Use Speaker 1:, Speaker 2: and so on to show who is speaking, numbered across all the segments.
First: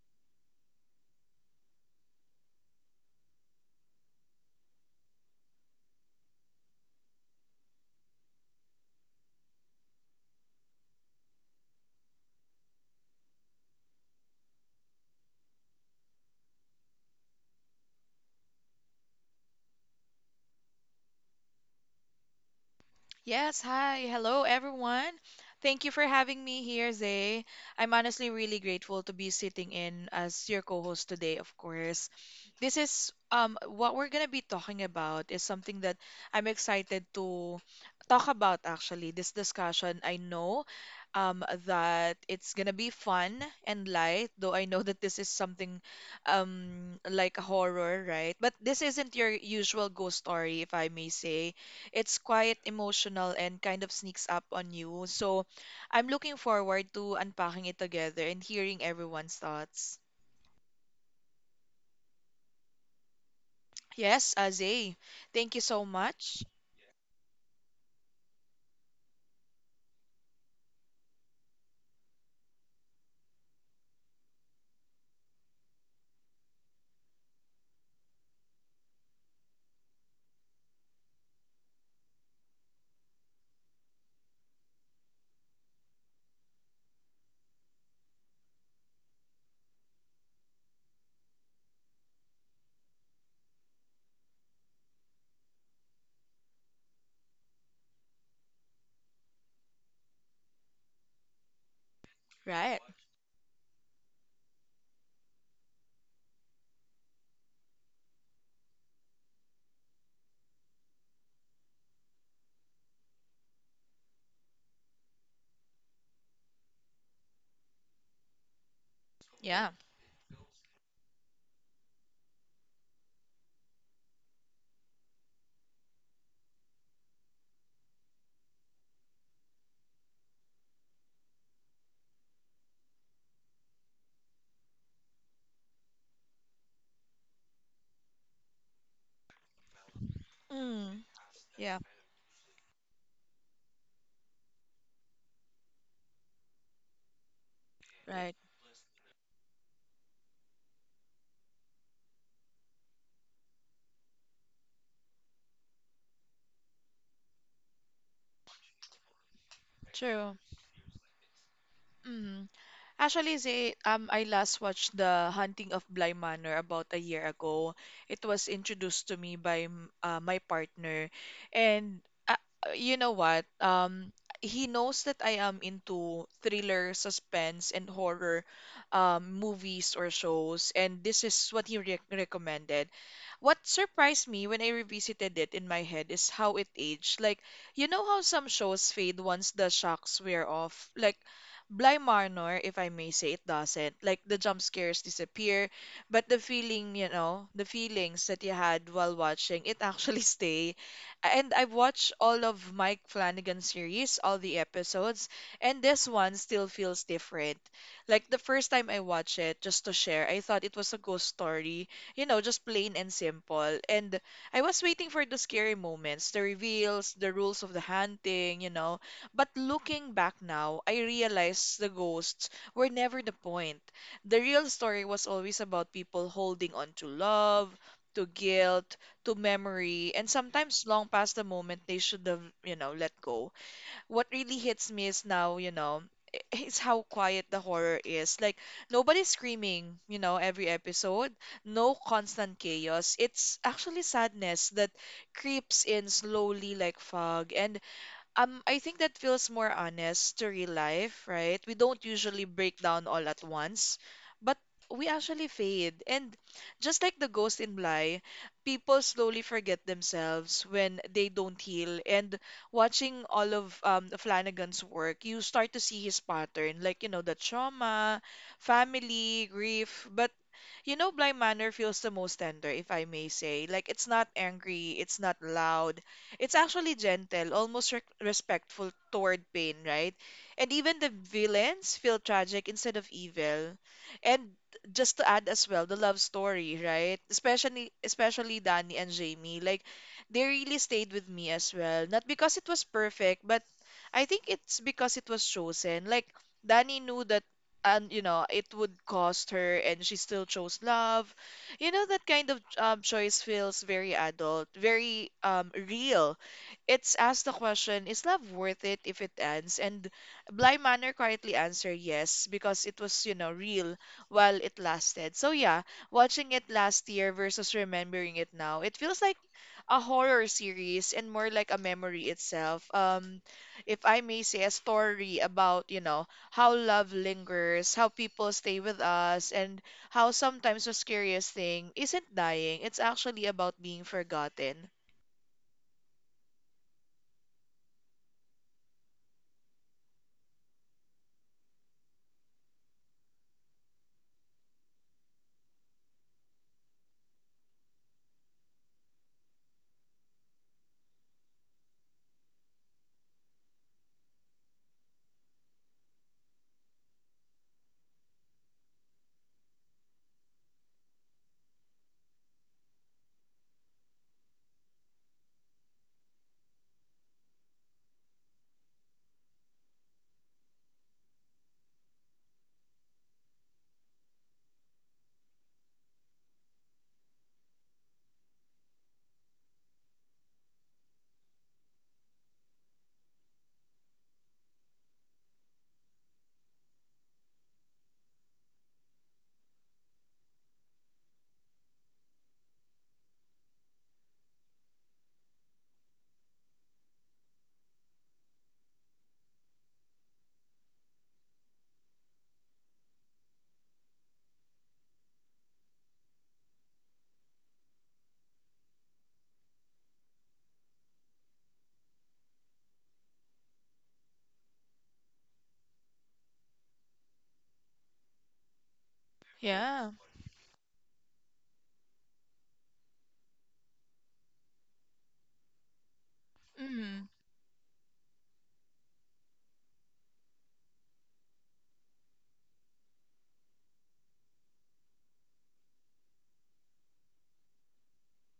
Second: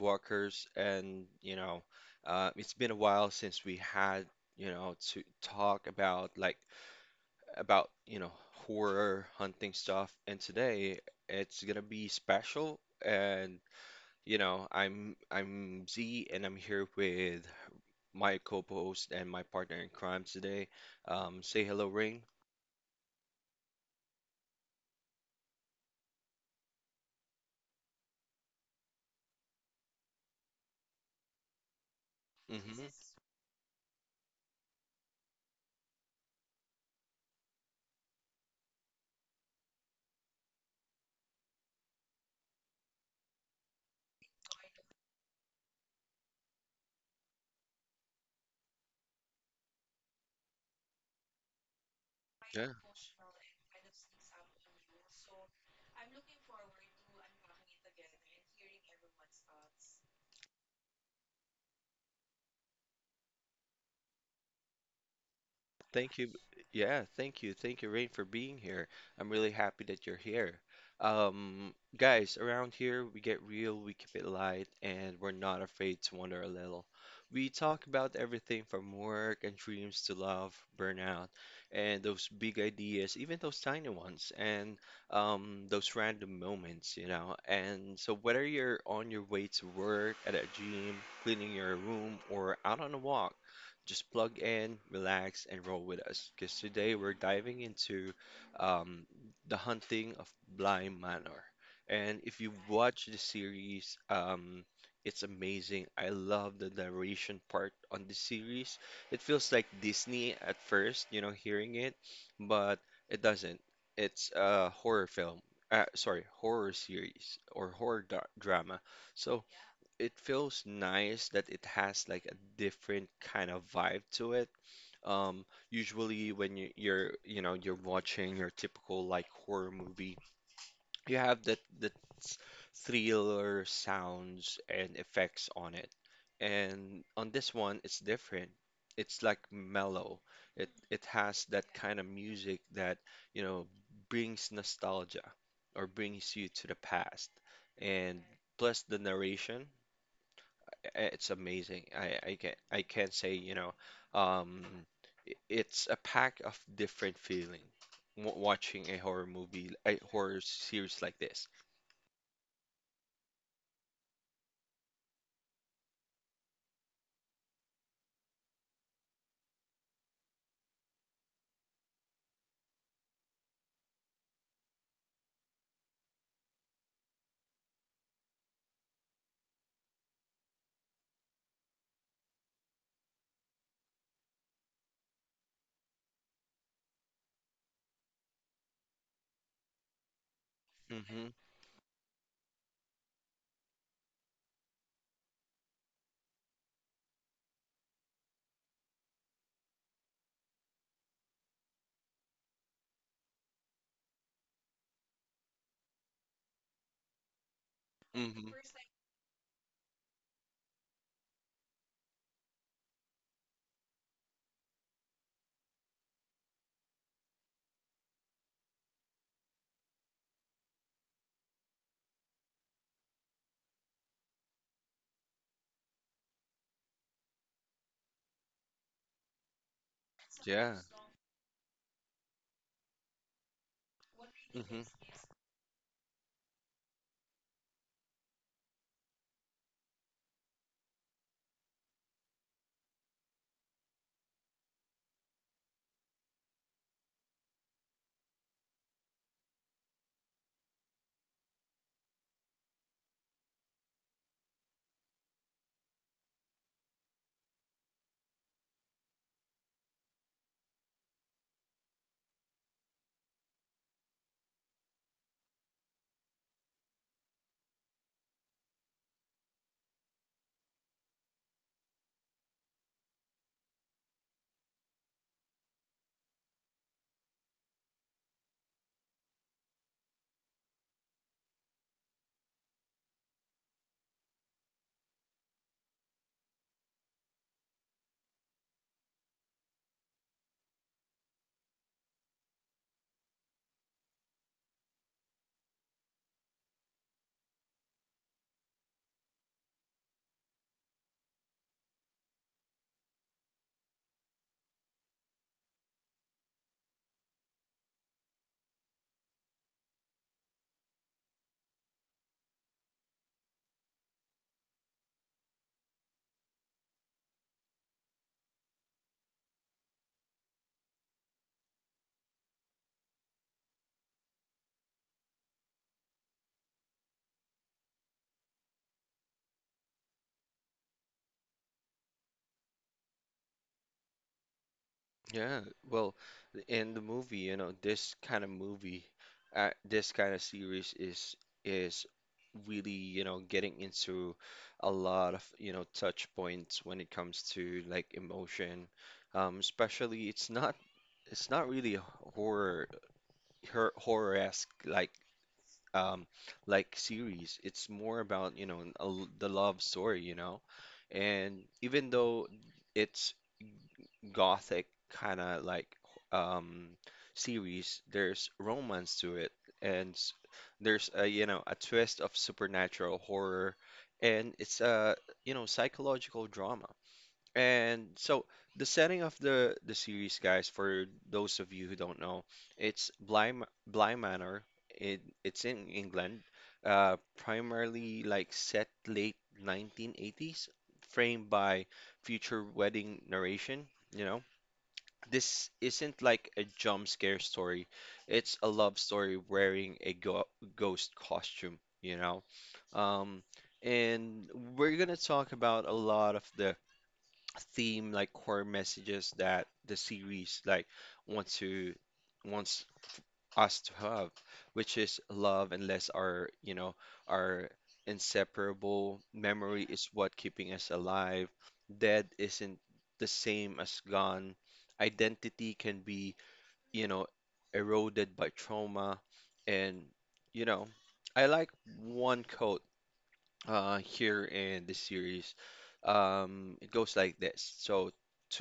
Speaker 1: Walkers. And, it's been a while since we had, to talk about like about, horror hunting stuff. And today it's gonna be special. And, you know, I'm Z and I'm here with my co-host and my partner in crime today. Say hello, Ring.
Speaker 2: Yes, hi. Hello, everyone. Thank you for having me here, Zay. I'm honestly really grateful to be sitting in as your co-host today, of course. This
Speaker 1: Hmm.
Speaker 2: is What we're gonna be talking about is something that I'm excited to talk about, actually. This discussion, I know that it's gonna be fun and light, though I know that this is something like a horror, right? But this isn't your usual ghost story, if I may say, it's quite
Speaker 1: Yeah.
Speaker 2: emotional and kind of sneaks up on you. So I'm looking forward to unpacking it together and hearing everyone's thoughts. Yes, Azay, thank you so
Speaker 1: Thank you.
Speaker 2: much.
Speaker 1: Yeah, thank you. Thank you, Rain, for being here. I'm really happy that you're here. Guys, around here we get real, we keep it light, and we're not afraid to wonder a little. We talk about everything from work and dreams to love, burnout, and those big ideas, even those tiny ones, and those random moments. And so, whether you're on your way to work, at a gym, cleaning your room, or out on a walk, just plug in, relax, and roll with us. Because today we're diving into um, the hunting of Blind Manor. And if you
Speaker 2: Right. Right.
Speaker 1: watch the series, it's amazing. I love the narration part on the series. It feels like Disney at first, hearing it, but it doesn't. It's a horror film. Sorry, horror series or horror drama. So
Speaker 2: Yeah.
Speaker 1: it feels nice that it has like a different kind of vibe to it. Usually when you're you're watching your typical like horror movie, you have that s- thriller sounds and effects on it. And on this one, it's different. It's like mellow. It
Speaker 2: Mm,
Speaker 1: it has that
Speaker 2: yeah.
Speaker 1: kind of music that you know brings nostalgia or brings you to the past. And
Speaker 2: Right.
Speaker 1: plus the narration. It's amazing. I can sayum, it's a pack of different feeling w watching a horror movie, a
Speaker 2: True.
Speaker 1: horror series like this.
Speaker 2: Mhm. Actually, Zay, I last watched The Hunting of Bly Manor about a year ago. It was introduced to me by my partner. And uh, you know what? He knows that I am into thriller, suspense, and horror movies or shows. And this is what he re recommended. What surprised me when I revisited it in my head is how it aged. Like, you know how some shows fade once the shocks wear off? Like,
Speaker 1: Mm-hmm.
Speaker 2: Bly Manor, if I may say, it doesn't. Like the jump scares disappear, but the feeling, you know, the feelings that you had while watching, it actually stay. And I've watched all of Mike Flanagan's series, all the episodes, and this one still feels different. Like the
Speaker 1: Mm-hmm.
Speaker 2: first time I watched it, just to share, I thought it was a ghost story, you know, just plain and simple. And I was waiting for the scary moments, the reveals, the rules of the hunting, you know, but looking back now, I realized the ghosts were never the point. The real story was always about people holding on to love, to guilt, to memory, and
Speaker 1: Yeah.
Speaker 2: sometimes long past the moment they should have, you know, let go. What really
Speaker 1: Mm-hmm.
Speaker 2: hits me is now, you know, is how quiet the horror is. Like, nobody's screaming, you know, every episode. No constant chaos. It's actually sadness that creeps in slowly like fog. And I think that feels more honest to real life, right? We don't usually break down all at once, but we actually fade. And just like the ghost in Bly, people slowly forget themselves when they don't heal. And watching all of Flanagan's work, you start to see his pattern, like, you know, the trauma, family, grief, but you know, Bly Manor feels the most tender, if I may say. Like, it's not angry, it's not loud. It's actually gentle, almost rec respectful toward pain, right? And even the villains feel tragic instead of evil. And just to add as well, the love story, right? Especially Danny and Jamie. Like, they really stayed with me as well. Not because it was perfect, but I think it's because it was chosen. Like, Danny knew that, and, you know, it would cost her, and she still chose love. You know, that kind of choice feels very adult, very real. It's asked the question, is love worth it if it ends? And Blind Manor quietly answered yes, because it was, you know, real while it lasted. So yeah, watching it last year versus remembering it now, it feels like a horror series and more like a memory itself. If I may say, a story about, you know, how love lingers, how people stay with us, and how sometimes the scariest thing isn't dying. It's actually about being forgotten.
Speaker 1: Yeah, well, in the movie, this kind of movie, this kind of series is really, getting into a lot of, touch points when it comes to like emotion. Especially it's not really a horror horror-esque um like series. It's more about, a l the love story. And even though it's gothic kind of like um series, there's romance to it and there's a a twist of supernatural horror and it's a psychological drama. And so the setting of the series, guys, for those of you who don't know, it's Bly Manor. It's in England, primarily like set late 1980s, framed by future wedding narration, you know. This isn't like a jump scare story. It's a love story wearing a go ghost costume, you know? Um, and we're gonna talk about a lot of the theme, like core messages that the series like wants to wants us to have, which is love, unless our inseparable memory
Speaker 2: Yeah.
Speaker 1: is what keeping us alive. Dead isn't the same as gone. Identity can be, you know,
Speaker 2: Mm.
Speaker 1: eroded by trauma. And, you know, I like one quote here in this series. It goes like this. So,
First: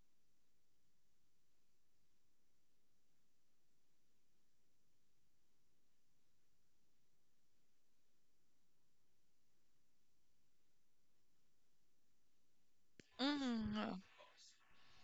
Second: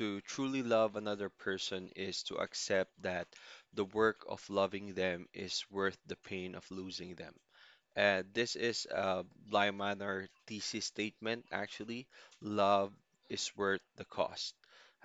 Speaker 1: to truly love another person is to accept that the work of loving them is worth the pain of losing them. This is a Bly Manor thesis statement, actually. Love is worth
Speaker 2: Mm.
Speaker 1: the cost.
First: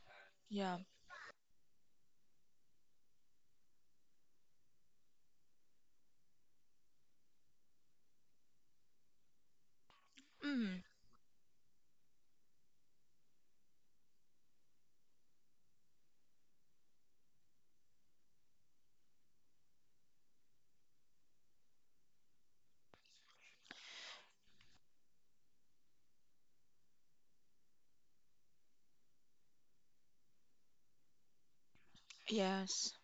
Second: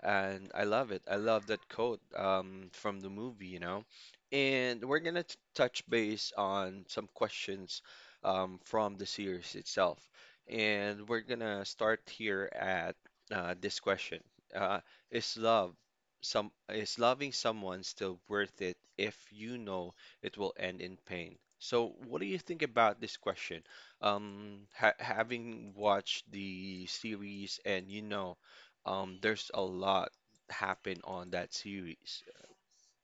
Speaker 1: And I
Speaker 2: Yeah.
Speaker 1: love it. I love that quote from the movie. And we're gonna touch base on some questions from the series itself.
Speaker 2: Mm.
Speaker 1: And we're gonna start here at this question. Uh, is love some is loving someone still worth it if you know it will end in pain? So, what do you think about this question? Ha Having watched the series, and there's a lot happen on that series.
Speaker 2: Yes.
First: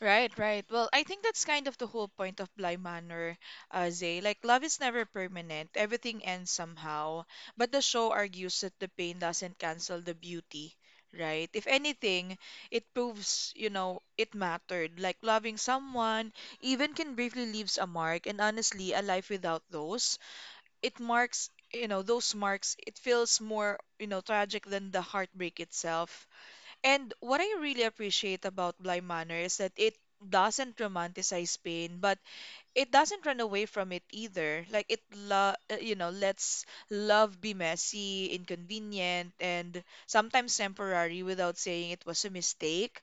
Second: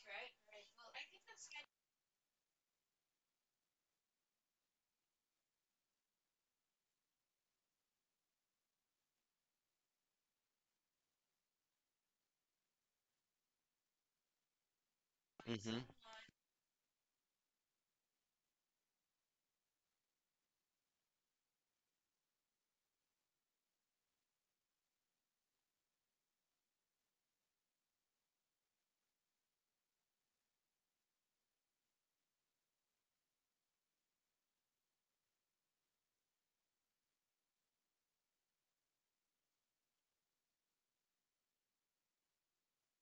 Speaker 2: Right, right. Well, I think that's kind of the whole point of Bly Manor, Zay. Like, love is never permanent. Everything ends somehow. But the show argues that the pain doesn't cancel the beauty, right? If anything, it proves, you know, it mattered. Like, loving someone even can briefly leaves a mark. And honestly, a life without those, it marks, you know, those marks, it feels more, you know, tragic than the heartbreak itself. And what I really appreciate about Bly Manor is that it doesn't romanticize pain, but it doesn't run away from it either. Like it, you know, lets love be messy, inconvenient, and sometimes temporary without saying it was a mistake.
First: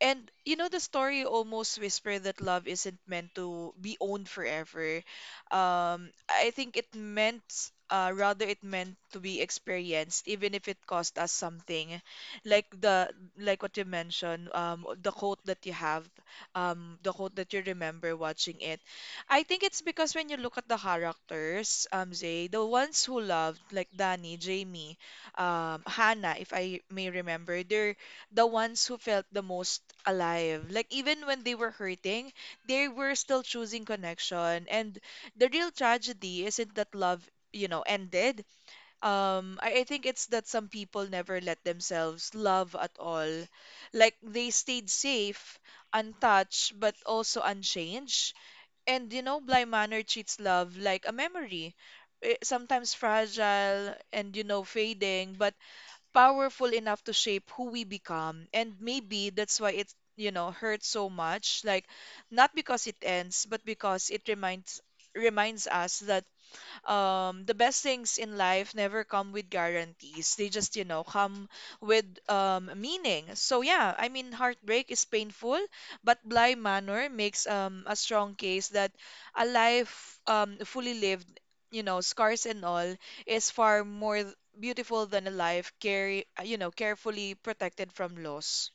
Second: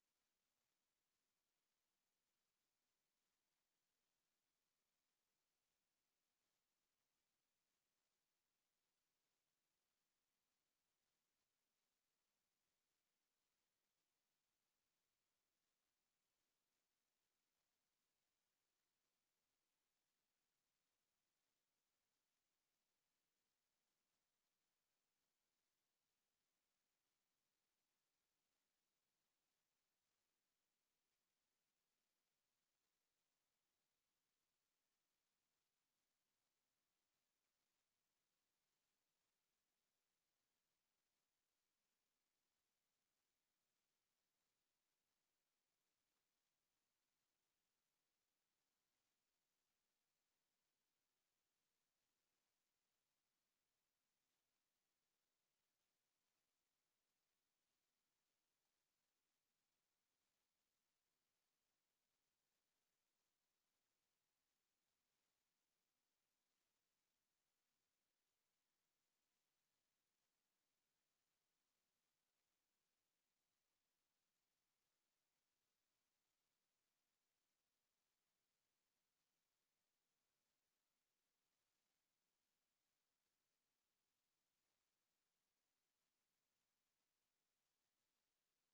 Speaker 2: And you know, the story almost whisper that love isn't meant to be owned forever. I think it meant, rather it meant to be experienced, even if it cost us something. Like the like what you mentioned, the quote that you have, the quote that you remember watching it. I think it's because when you look at the characters, Zay, the ones who loved, like Danny, Jamie, Hannah, if I may remember, they're the ones who felt the most alive. Like, even when they were hurting, they were still choosing connection. And the real tragedy isn't that love, you know, ended. I think it's that some people never let themselves love at all. Like they stayed safe, untouched, but also unchanged. And you know, Bly Manor treats love like a memory. Sometimes fragile and, you know, fading, but powerful enough to shape who we become. And maybe that's why it, you know, hurts so much. Like, not because it ends, but because it reminds us that the best things in life never come with guarantees. They just, you know, come with meaning. So yeah, I mean, heartbreak is painful, but Bly Manor makes a strong case that a life fully lived, you know, scars and all, is far more beautiful than a life you know, carefully protected from loss.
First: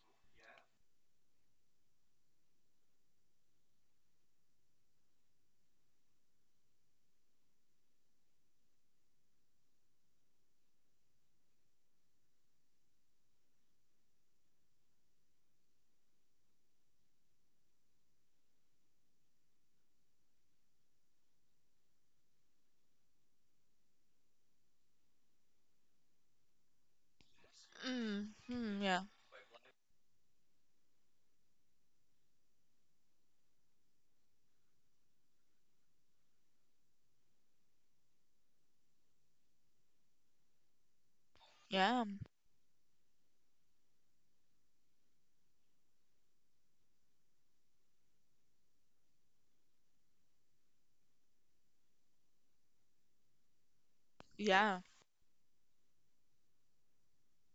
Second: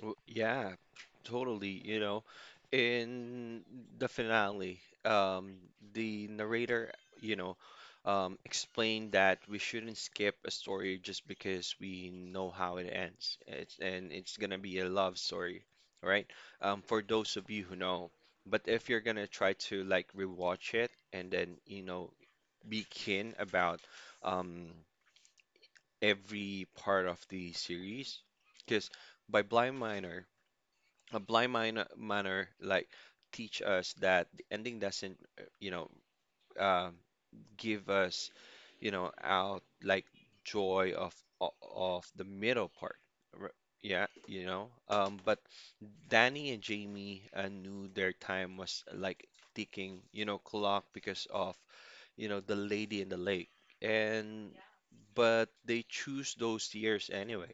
Speaker 1: Yeah, totally. In the finale, the narrator, you know, explained that we shouldn't skip a story just because we know how it ends. It's gonna be a love story, right? For those of you who know. But if you're gonna try to like rewatch it and then, be keen about um, every part of the series,
Speaker 2: Mm, mm,
Speaker 1: because
Speaker 2: yeah,
Speaker 1: by Blind Minor a blind minor, manner like teach us that the ending doesn't um, give us, out like joy of o-
Speaker 2: yeah,
Speaker 1: of the middle part. R- Yeah. But Danny and Jamie knew their time was like ticking, clock because of, the lady in the lake. And
Speaker 2: yeah.
Speaker 1: but they choose those years anyway.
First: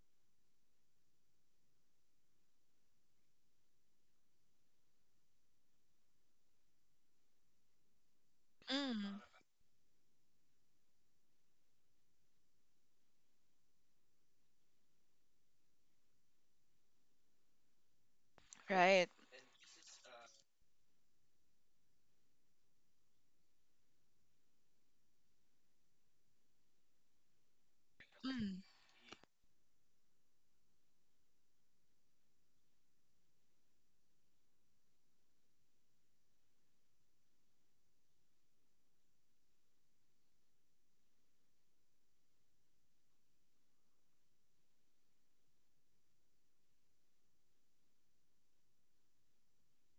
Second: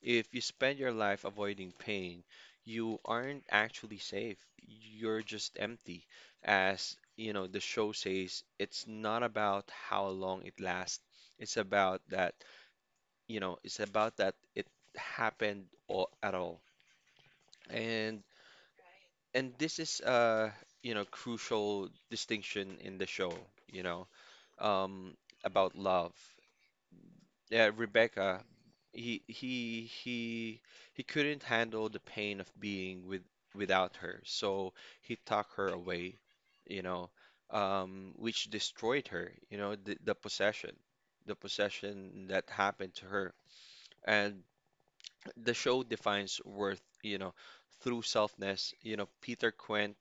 Speaker 1: If you spend your life avoiding pain, you aren't actually safe. You're just empty, as you know, the show says, it's
Speaker 2: Mm,
Speaker 1: not about how long it lasts, it's about that it's about that it happened or at all. and
Speaker 2: right.
Speaker 1: and this is a crucial distinction in the show, you know, um, about love. Yeah, Rebecca,
Speaker 2: Mm,
Speaker 1: he he he he couldn't handle the pain of being without her, so he tucked her away, you know, which destroyed her, the possession, the possession, that happened to her. And the show defines worth, through selfness. Peter Quinn,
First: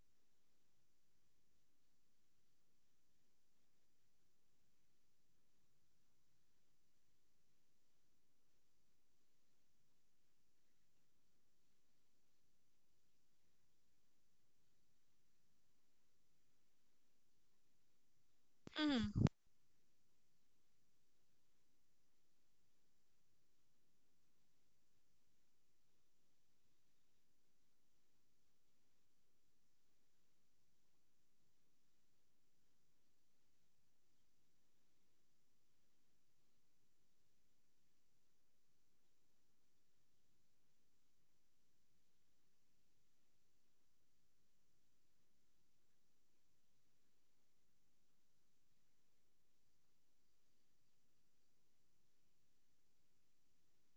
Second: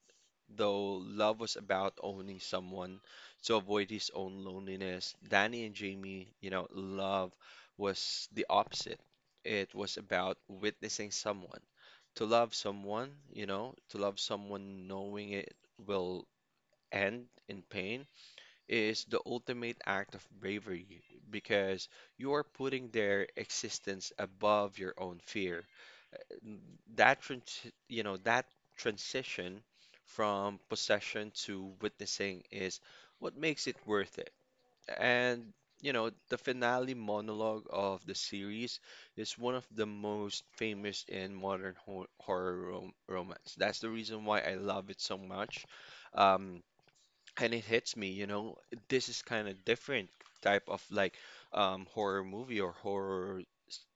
Speaker 1: though love was about owning someone to avoid his own loneliness, Danny and Jamie, love was the opposite. It was about witnessing someone. To love someone knowing it will end in pain is the
Speaker 2: mm,
Speaker 1: ultimate act of bravery because you are putting their existence above your own fear that trans that transition from possession to witnessing is what makes it worth it. And the finale monologue of the series is one of the most famous in modern horror romance. That's the reason why I love it so much. Um, and it hits me, this is kind of different type of horror movie or horror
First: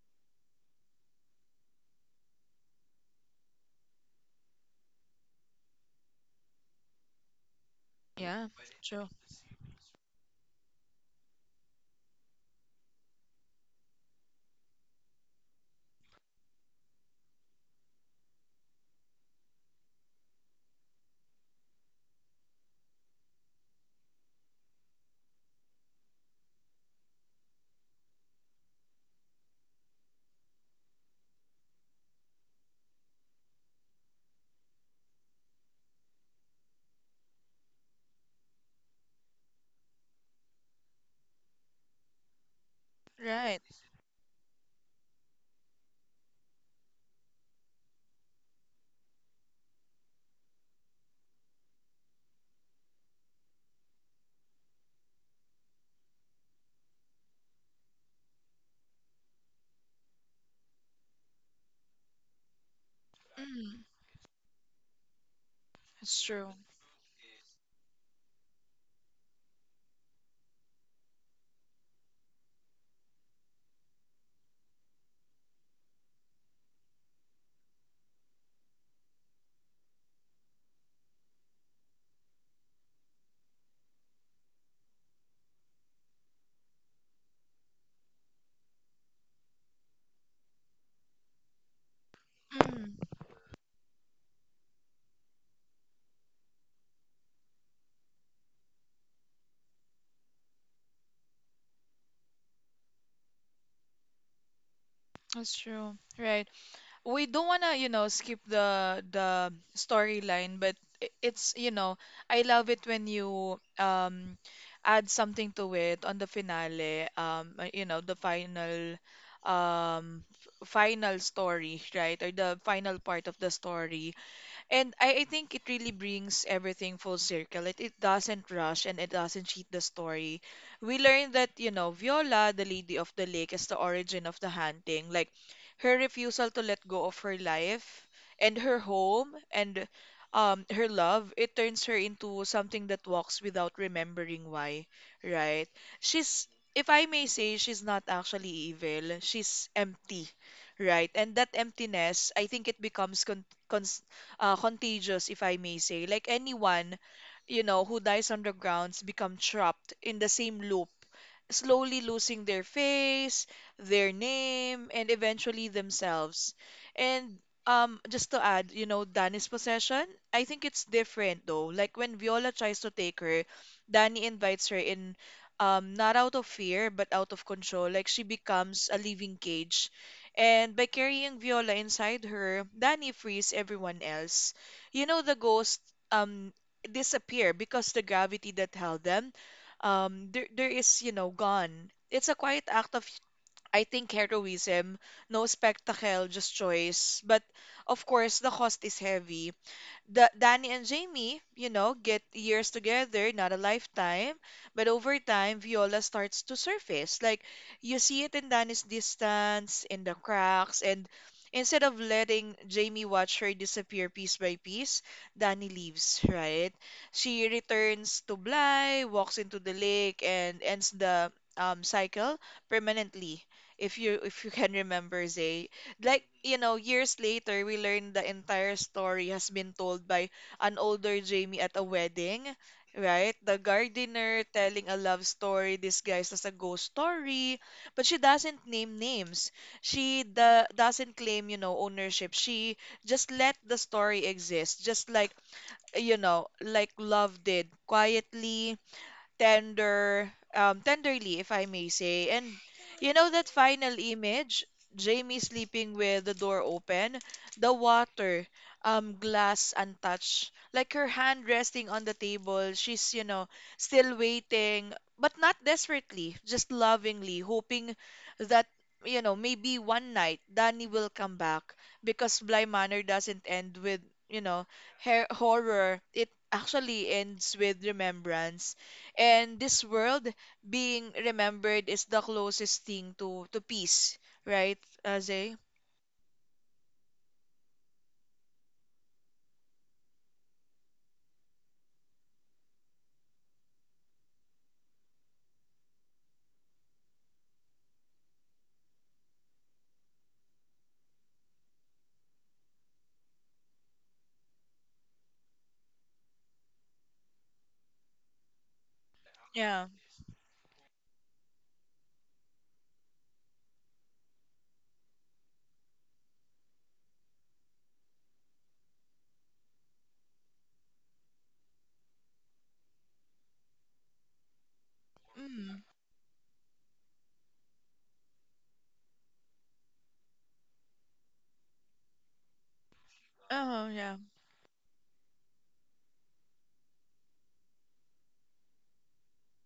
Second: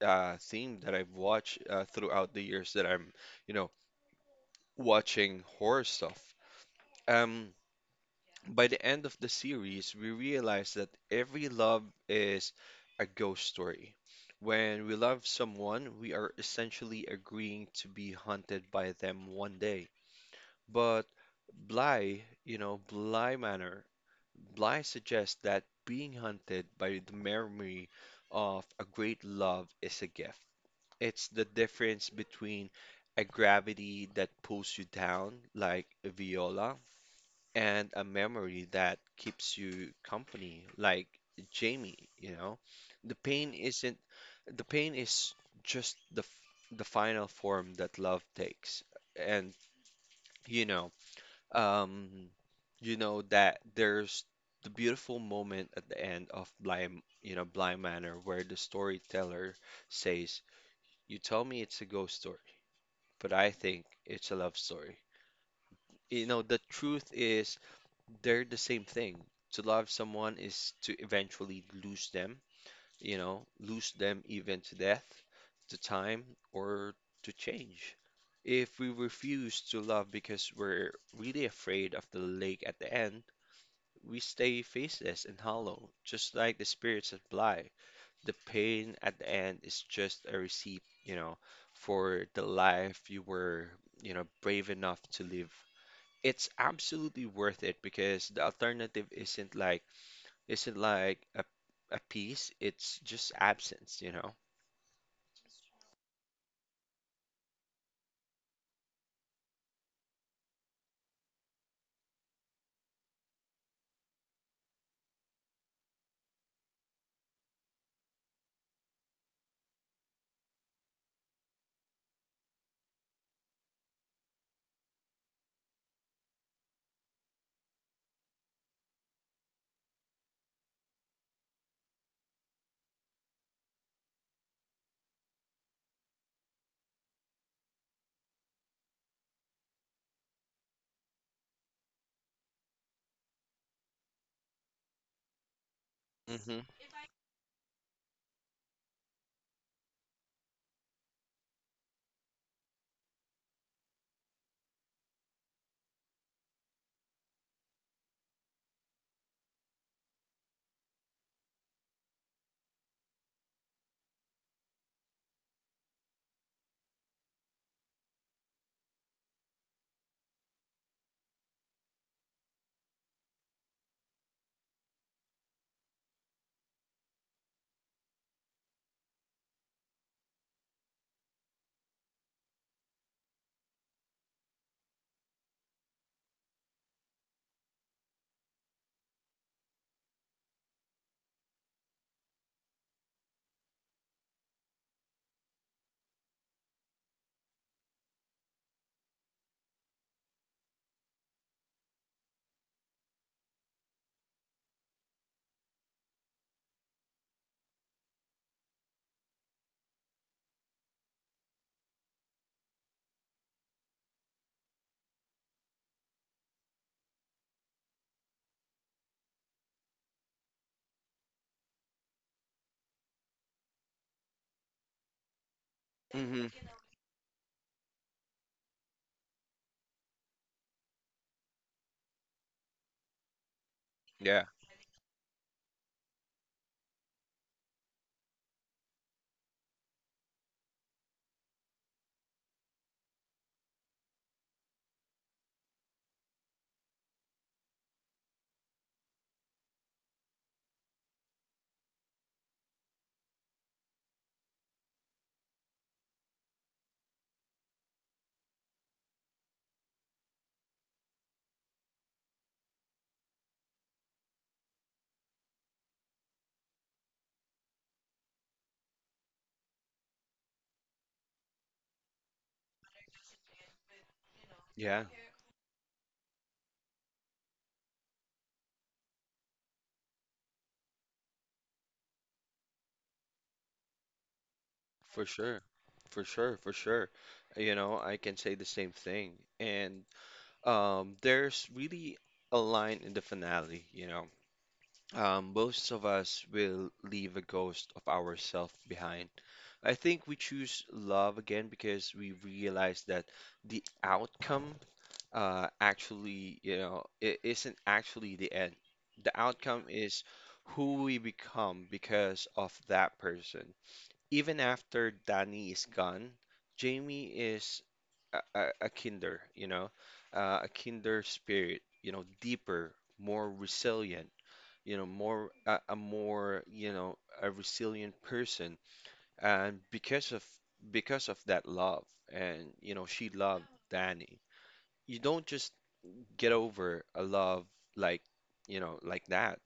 Speaker 1: theme that I've watched throughout the years that I'm, you know, watching horror stuff. Um,
Speaker 2: yeah,
Speaker 1: by the end
Speaker 2: true.
Speaker 1: of the series, we realize that every love is a ghost story. When we love someone, we are essentially agreeing to be hunted by them one day. But Bly, you know, Bly Manor, Bly suggests that being hunted by the memory of a great love is a gift. It's the difference between a gravity that pulls you down, like Viola, and a memory that keeps you company, like Jamie. The pain
Speaker 2: Right.
Speaker 1: isn't, The pain is just the the final form that love takes. And you know, um, you know that there's the beautiful moment at the end of Blind Manor where the storyteller says, "You tell me it's a ghost story," but I think
Speaker 2: Mm.
Speaker 1: it's a love story.
Speaker 2: That's true.
Speaker 1: The truth is they're the same thing. To love someone is to eventually lose them even to death, to time, or to change. If we refuse to love because we're really afraid of the lake at the end, we stay faceless and hollow, just like the spirits that fly. The pain at the end is just a receipt, for the
Speaker 2: Mm,
Speaker 1: life you were, brave enough to live. It's absolutely worth it because the alternative isn't like a peace. It's just absence.
Speaker 2: that's true. Right. We don't wanna, you know, skip the storyline, but it's, you know, I love it when you add something to it on the finale, you know, the final final story, right? Or the final part of the story. And I think it really brings everything full circle. It doesn't rush and it doesn't cheat the story. We learned that, you know, Viola, the lady of the lake, is the origin of the hunting. Like, her refusal to let go of her life and her home and her love, it turns her into something that walks without remembering why, right? She's,
Speaker 1: Hmm.
Speaker 2: if I may say, she's not actually evil. She's empty, right? And that emptiness, I think it becomes contagious, if I may say. Like, anyone, you know, who dies on the grounds become trapped in the same loop, slowly losing their face, their name, and eventually themselves. And just to add, you know, Danny's possession, I think it's different though. Like, when Viola tries to take her, Danny invites her in, not out of fear, but out of control. Like she becomes a living cage, and by carrying Viola inside her, Danny frees everyone else. You know, the ghosts um disappear because the gravity that held them there is, you know, gone. It's a quiet act of, I think, heroism, no spectacle, just choice. But of course, the cost is heavy. The Danny and Jamie, you know, get years together, not a lifetime, but over time, Viola starts to surface. Like, you see it in Danny's distance, in the cracks, and instead of letting Jamie watch her disappear piece by piece, Danny leaves, right? She returns to Bly, walks into the lake, and ends the cycle permanently. If you can remember, Zay, like,
Speaker 1: Hmm.
Speaker 2: you know, years later we learned the entire story has been told by an older Jamie at a wedding, right? The
Speaker 1: Yeah,
Speaker 2: gardener telling a love story disguised as a ghost story, but she doesn't name names. She doesn't claim, you know, ownership. She just let the story exist, just like, you know, like love did, quietly, tenderly, if I may say. And you know that final image, Jamie sleeping with the door open, the water, glass untouched, like her hand resting on the table. She's, you know, still waiting, but not desperately, just lovingly, hoping that, you know, maybe one night Danny will come back, because Bly Manor doesn't end with, you know,
Speaker 1: yeah.
Speaker 2: her horror. It actually ends with remembrance, and this world being remembered is the closest thing to peace, right,
Speaker 1: For
Speaker 2: Azay?
Speaker 1: sure. For sure, for sure. I can say the same thing. And there's really a line in the finale. Most of us will leave a ghost of ourselves behind. I think we choose love again because we realize that the outcome actually, it isn't actually the end. The outcome
Speaker 2: Yeah.
Speaker 1: is who we become because of that person. Even after Danny is gone, Jamie is a, a a kinder, you know, a kinder spirit, deeper, more resilient, more
Speaker 2: Mm.
Speaker 1: a more, you know, a resilient person. And because of that love, and she loved
Speaker 2: Oh yeah.
Speaker 1: Danny. You don't just get over a love like, like that.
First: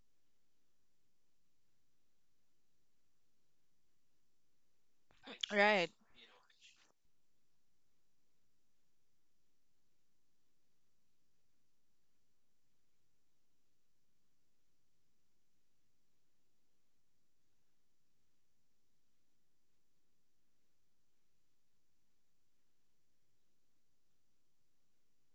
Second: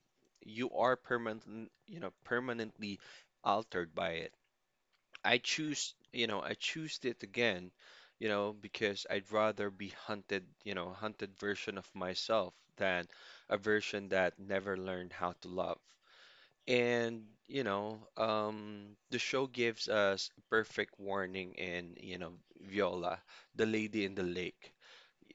Speaker 1: You are permanently altered by it. I
Speaker 2: Right.
Speaker 1: choose, you know, I choose it again, because I'd rather be hunted version of myself than a version that never learned how to love. The show gives us a perfect warning in, Viola, the lady in the lake,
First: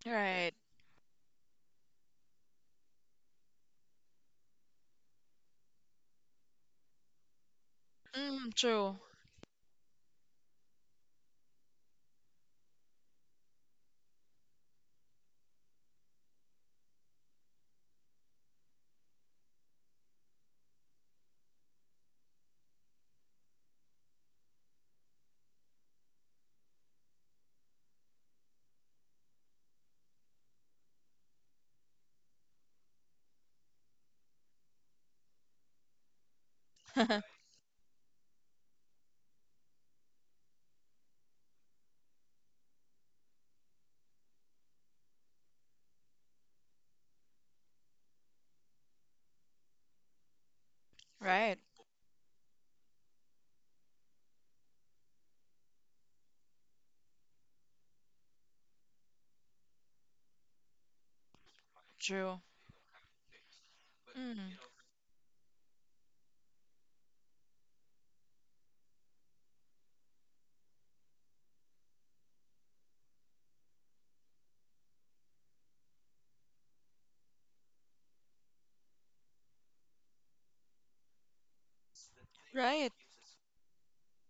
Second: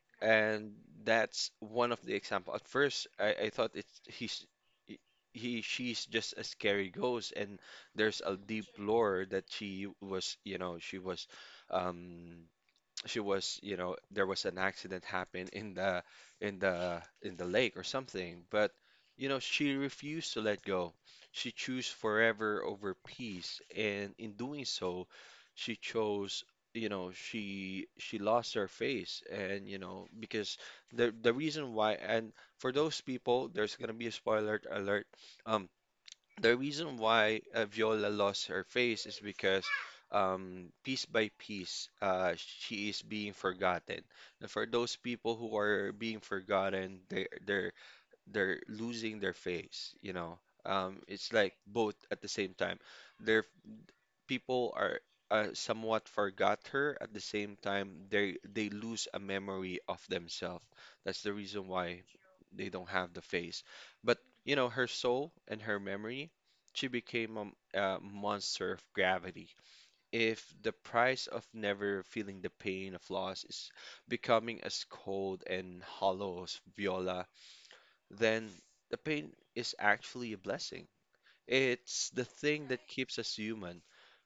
Speaker 2: Right.
Speaker 1: and that's one of the example. At first, I thought it's he's he he- she's just a scary ghost, and there's a
Speaker 2: Mm,
Speaker 1: deep
Speaker 2: true.
Speaker 1: lore that she was um there was an accident happened in the in the lake or something, but she refused to let go. She chose forever over peace, and in doing so, she chose, you know, she lost her face, and you know, because the reason why, and for those people, there's gonna be a spoiler alert. Um, the reason why Viola lost her face is because piece by piece, she is being forgotten. And for those people who are being forgotten, they're they're losing their face. You know, it's
Speaker 2: Right.
Speaker 1: like both at the same time. Their people are somewhat forgot her at the same time. They lose a memory of themselves. That's the reason why
Speaker 2: True.
Speaker 1: they don't have the face. But you know,
Speaker 2: Mm.
Speaker 1: her soul and her memory, she became a, a monster of gravity. If the price of never feeling the pain of loss is becoming as cold and hollow as Viola, then the pain is actually a blessing. It's the thing that
Speaker 2: Right.
Speaker 1: keeps us human.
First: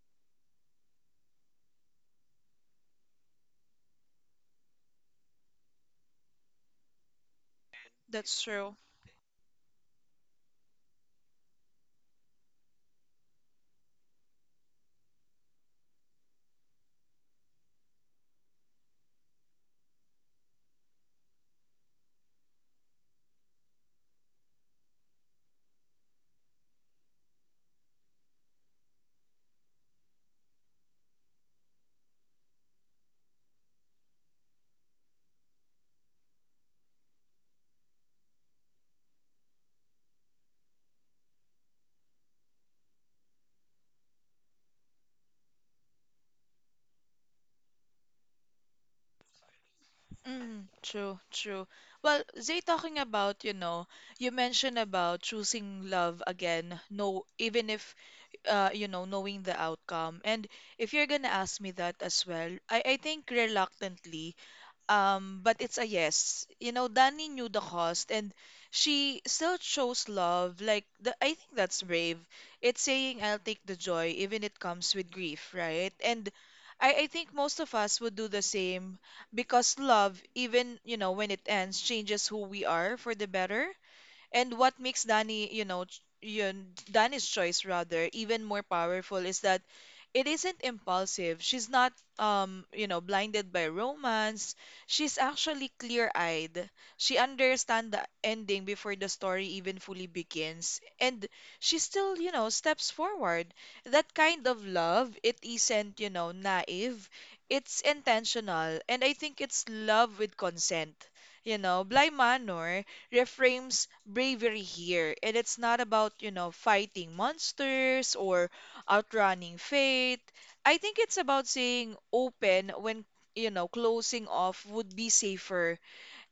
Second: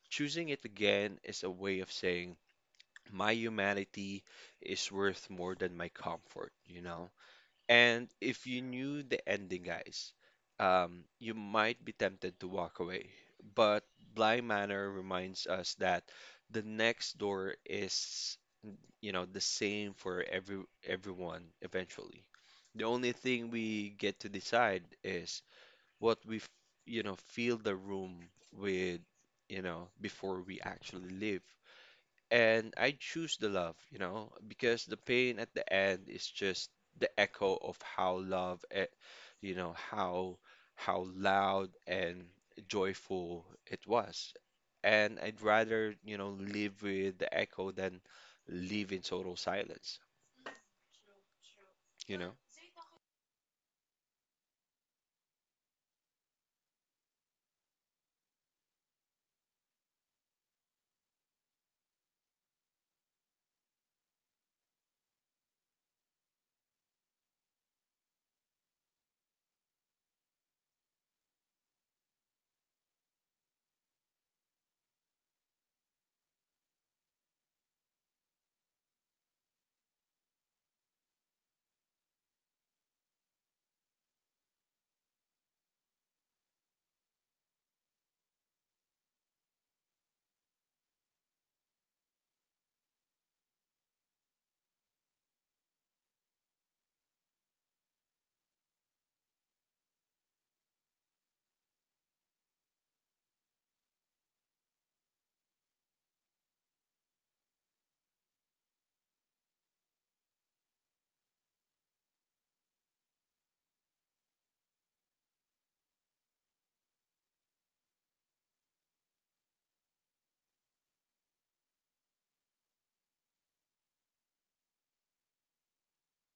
Speaker 1: Choosing it again is a way of saying, my humanity is worth more than my comfort, you know? And
Speaker 2: That's
Speaker 1: if you
Speaker 2: true.
Speaker 1: knew the ending, guys, you might be tempted to walk away. But Blind Manor reminds us that the next door is, you know, the same for everyone eventually. The only thing we get to decide is what we, you know, fill the room with, you know, before we actually leave, and I choose the love, you know, because the pain at the end is just the echo of how love, you know, how loud and joyful it was. And I'd rather, you know, live with the echo than live in total silence,
Speaker 2: Mm, true, true.
Speaker 1: you
Speaker 2: Well,
Speaker 1: know?
Speaker 2: Zay, talking about, you know, you mentioned about choosing love again, no, even if, you know, knowing the outcome. And if you're gonna ask me that as well, I think reluctantly, but it's a yes. You know, Dani knew the cost and she still chose love. Like, I think that's brave. It's saying, I'll take the joy, even it comes with grief, right? And I think most of us would do the same because love, even, you know, when it ends, changes who we are for the better. And what makes Danny, Danny's choice rather even more powerful is that it isn't impulsive. She's not, you know, blinded by romance. She's actually clear-eyed. She understands the ending before the story even fully begins, and she still, you know, steps forward. That kind of love, it isn't, you know, naive. It's intentional, and I think it's love with consent. You know, Bly Manor reframes bravery here. And it's not about, you know, fighting monsters or outrunning fate. I think it's about saying open when, you know, closing off would be safer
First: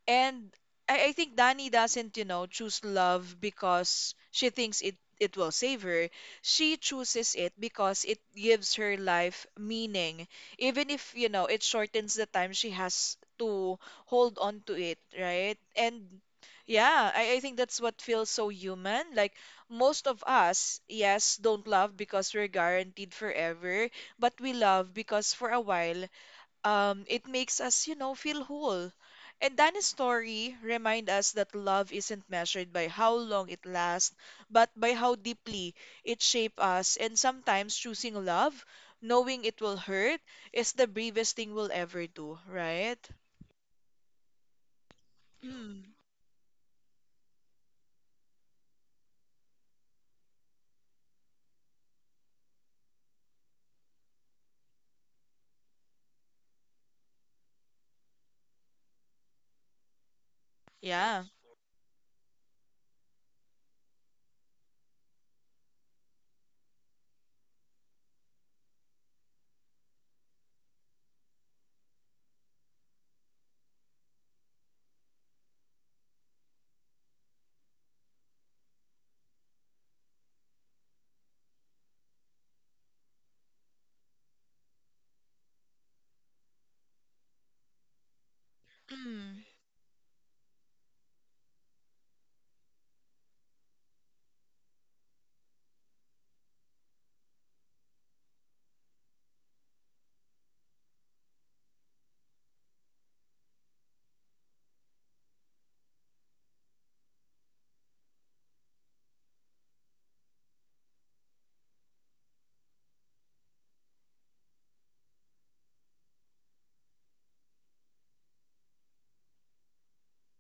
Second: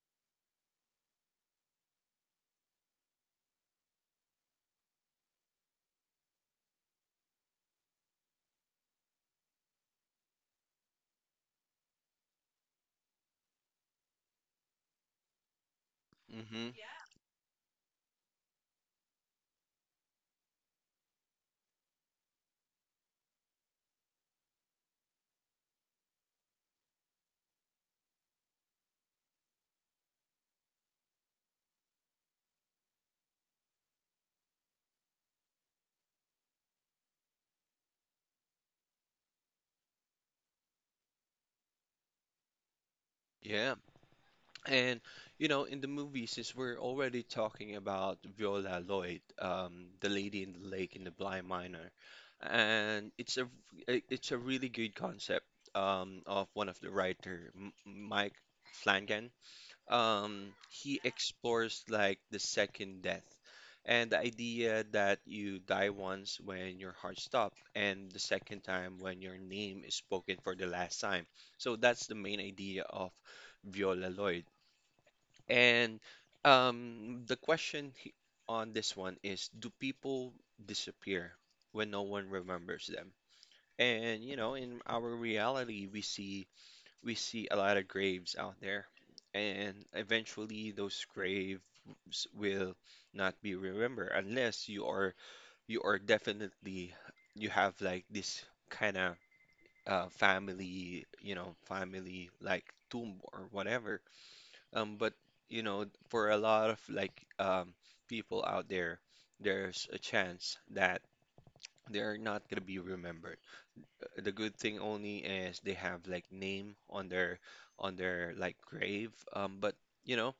Speaker 2: and I think Dani doesn't, you know, choose love because she thinks it will save her. She chooses it because it gives her life meaning. Even if, you know, it shortens the time she has to hold on to it, right? And
Speaker 1: Mm-hmm.
Speaker 2: yeah, I think that's what feels so human. Like most of us, yes, don't love because we're guaranteed forever, but we love because for a while it makes us, you know, feel whole. And Dana's story remind us that love isn't measured by how long it lasts, but by how deeply it shapes us. And sometimes choosing love, knowing it will hurt, is the bravest thing we'll ever do, right?
Speaker 1: Yeah. And you know, in
Speaker 2: Mm,
Speaker 1: the movie, since we're already talking about Viola Lloyd, the lady in the lake in the blind miner, and it's a it's a really good concept of one of the writer, M Mike Flanagan. He
Speaker 2: yeah.
Speaker 1: explores like the second death and the idea that you die once when your heart stops, and the second time when your name is spoken for the last time. So that's the main idea of Viola Lloyd. And um, the question he- on this one is, do people disappear when no one remembers them? And you know, in our reality, we see a lot of graves out there,
Speaker 2: Mm,
Speaker 1: and eventually those graves will not be remembered unless you are definitely you have like this kind of family, you know, family like tomb or whatever but you know, for a lot of like people out there, there's a chance that they're not gonna be remembered. The good thing only is they have like name on their like grave. But you know,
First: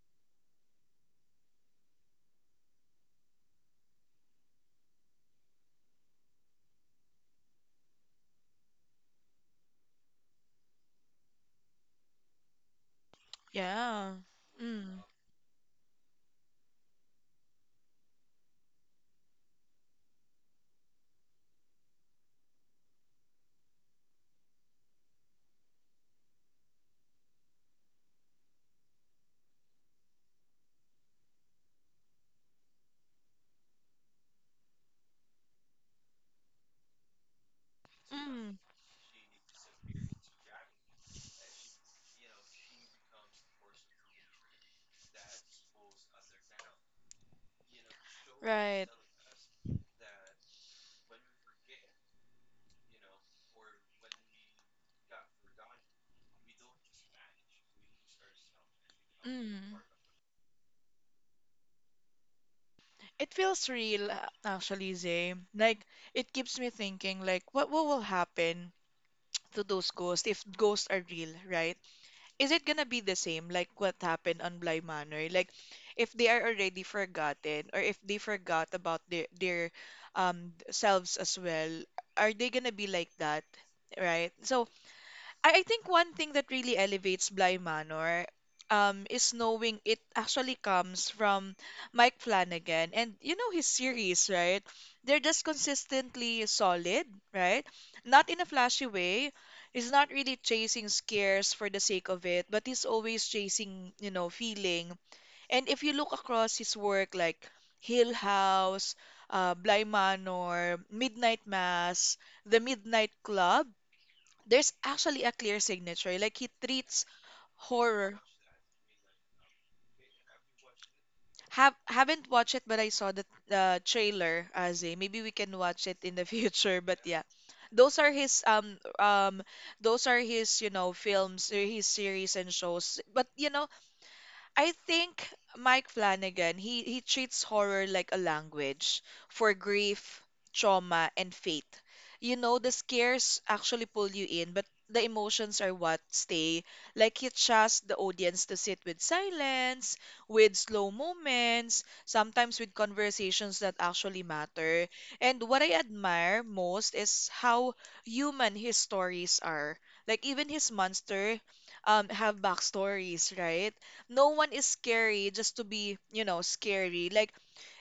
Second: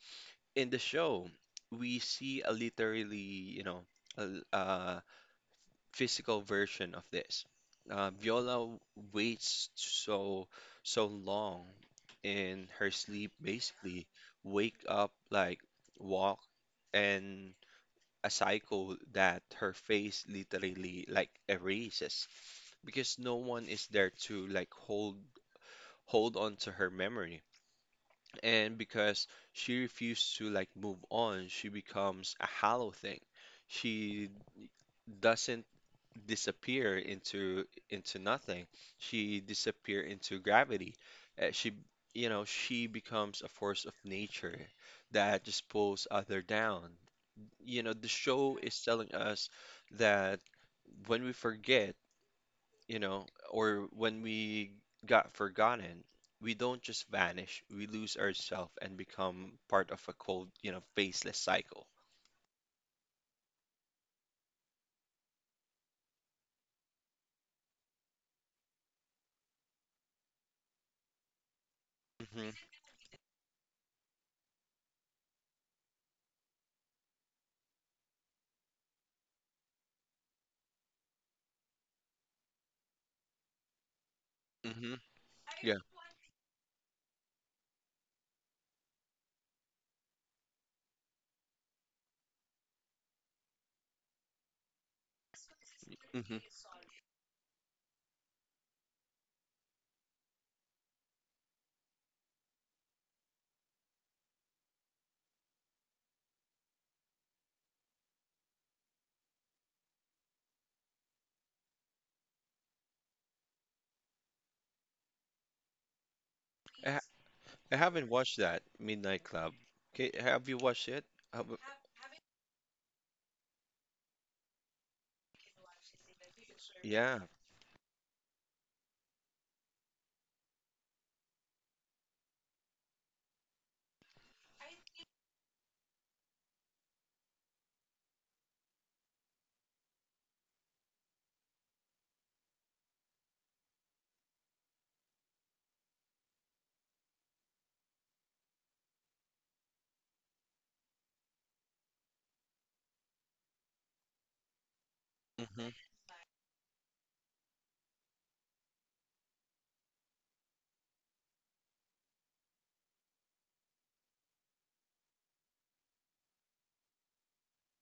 Speaker 1: in the show, we see a literally you know a, a physical version of this. Viola waits so long in her sleep, basically
Speaker 2: yeah.
Speaker 1: wake
Speaker 2: Mm.
Speaker 1: up like walk and a cycle that her face literally like erases because no one is there to like hold hold on to her memory, and because she refused to like move on, she becomes a hollow thing. She doesn't disappear into
Speaker 2: mm,
Speaker 1: nothing. She disappear into gravity. She, you know, she becomes a force of nature that just pulls other down. You know, the show is
Speaker 2: right.
Speaker 1: telling us that when we forget, you know, or when we got forgotten, we don't just vanish. We lose ourselves and become
Speaker 2: Mm.
Speaker 1: part of a cold, you know, faceless cycle.
Speaker 2: It feels real, actually, Zay. Like, it keeps me thinking, like, what will happen to those ghosts if ghosts are real, right? Is it gonna be the same, like what happened on Bly Manor? Like, if they are already forgotten, or if they forgot about their selves as well, are they gonna be like that, right? So,
Speaker 1: hmm hmm
Speaker 2: I
Speaker 1: Yeah.
Speaker 2: think one thing that really elevates Bly Manor is knowing it actually comes from Mike Flanagan. And you know his series, right? They're just
Speaker 1: hmm
Speaker 2: consistently solid, right? Not in a flashy way. He's not really chasing scares for the sake of it, but he's always chasing, you know, feeling. And if you look across his work like Hill House, Bly Manor, Midnight Mass, The Midnight Club, there's actually a clear signature. Like he treats
Speaker 1: I haven't
Speaker 2: horror.
Speaker 1: watched that Midnight Club. Okay, have you watched it? Have-
Speaker 2: Haven't watched it, but I saw the trailer, Aze. Maybe we can watch it in the future. But
Speaker 1: yeah.
Speaker 2: yeah, those are his um um those are his, you know, films, his series and shows. But you know I think Mike Flanagan, he treats horror like a language for grief, trauma, and faith. You know, the scares actually pull you in, but the emotions are what stay. Like he trusts the audience to sit with silence, with slow moments, sometimes with conversations that actually matter. And what
Speaker 1: hmm
Speaker 2: I admire most is how human his stories are. Like even his monster have backstories, right? No one is scary just to be, you know, scary. Like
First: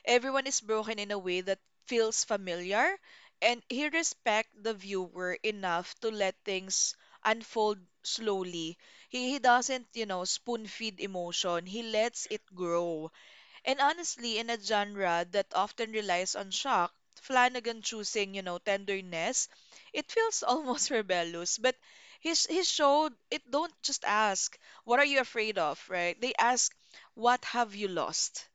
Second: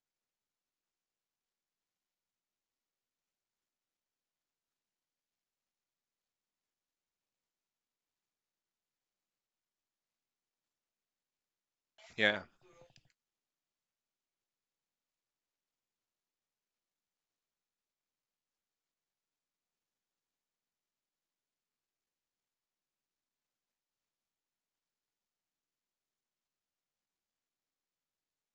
Speaker 2: everyone is broken in a way that feels familiar, and he respect the viewer enough to let things unfold slowly. He doesn't, you know, spoon feed emotion. He lets
Speaker 1: Yeah,
Speaker 2: it grow. And honestly, in a genre that often relies on shock, Flanagan choosing, you know, tenderness, it feels almost rebellious. But his show, it don't just ask, what are you afraid of, right? They ask, what have you lost?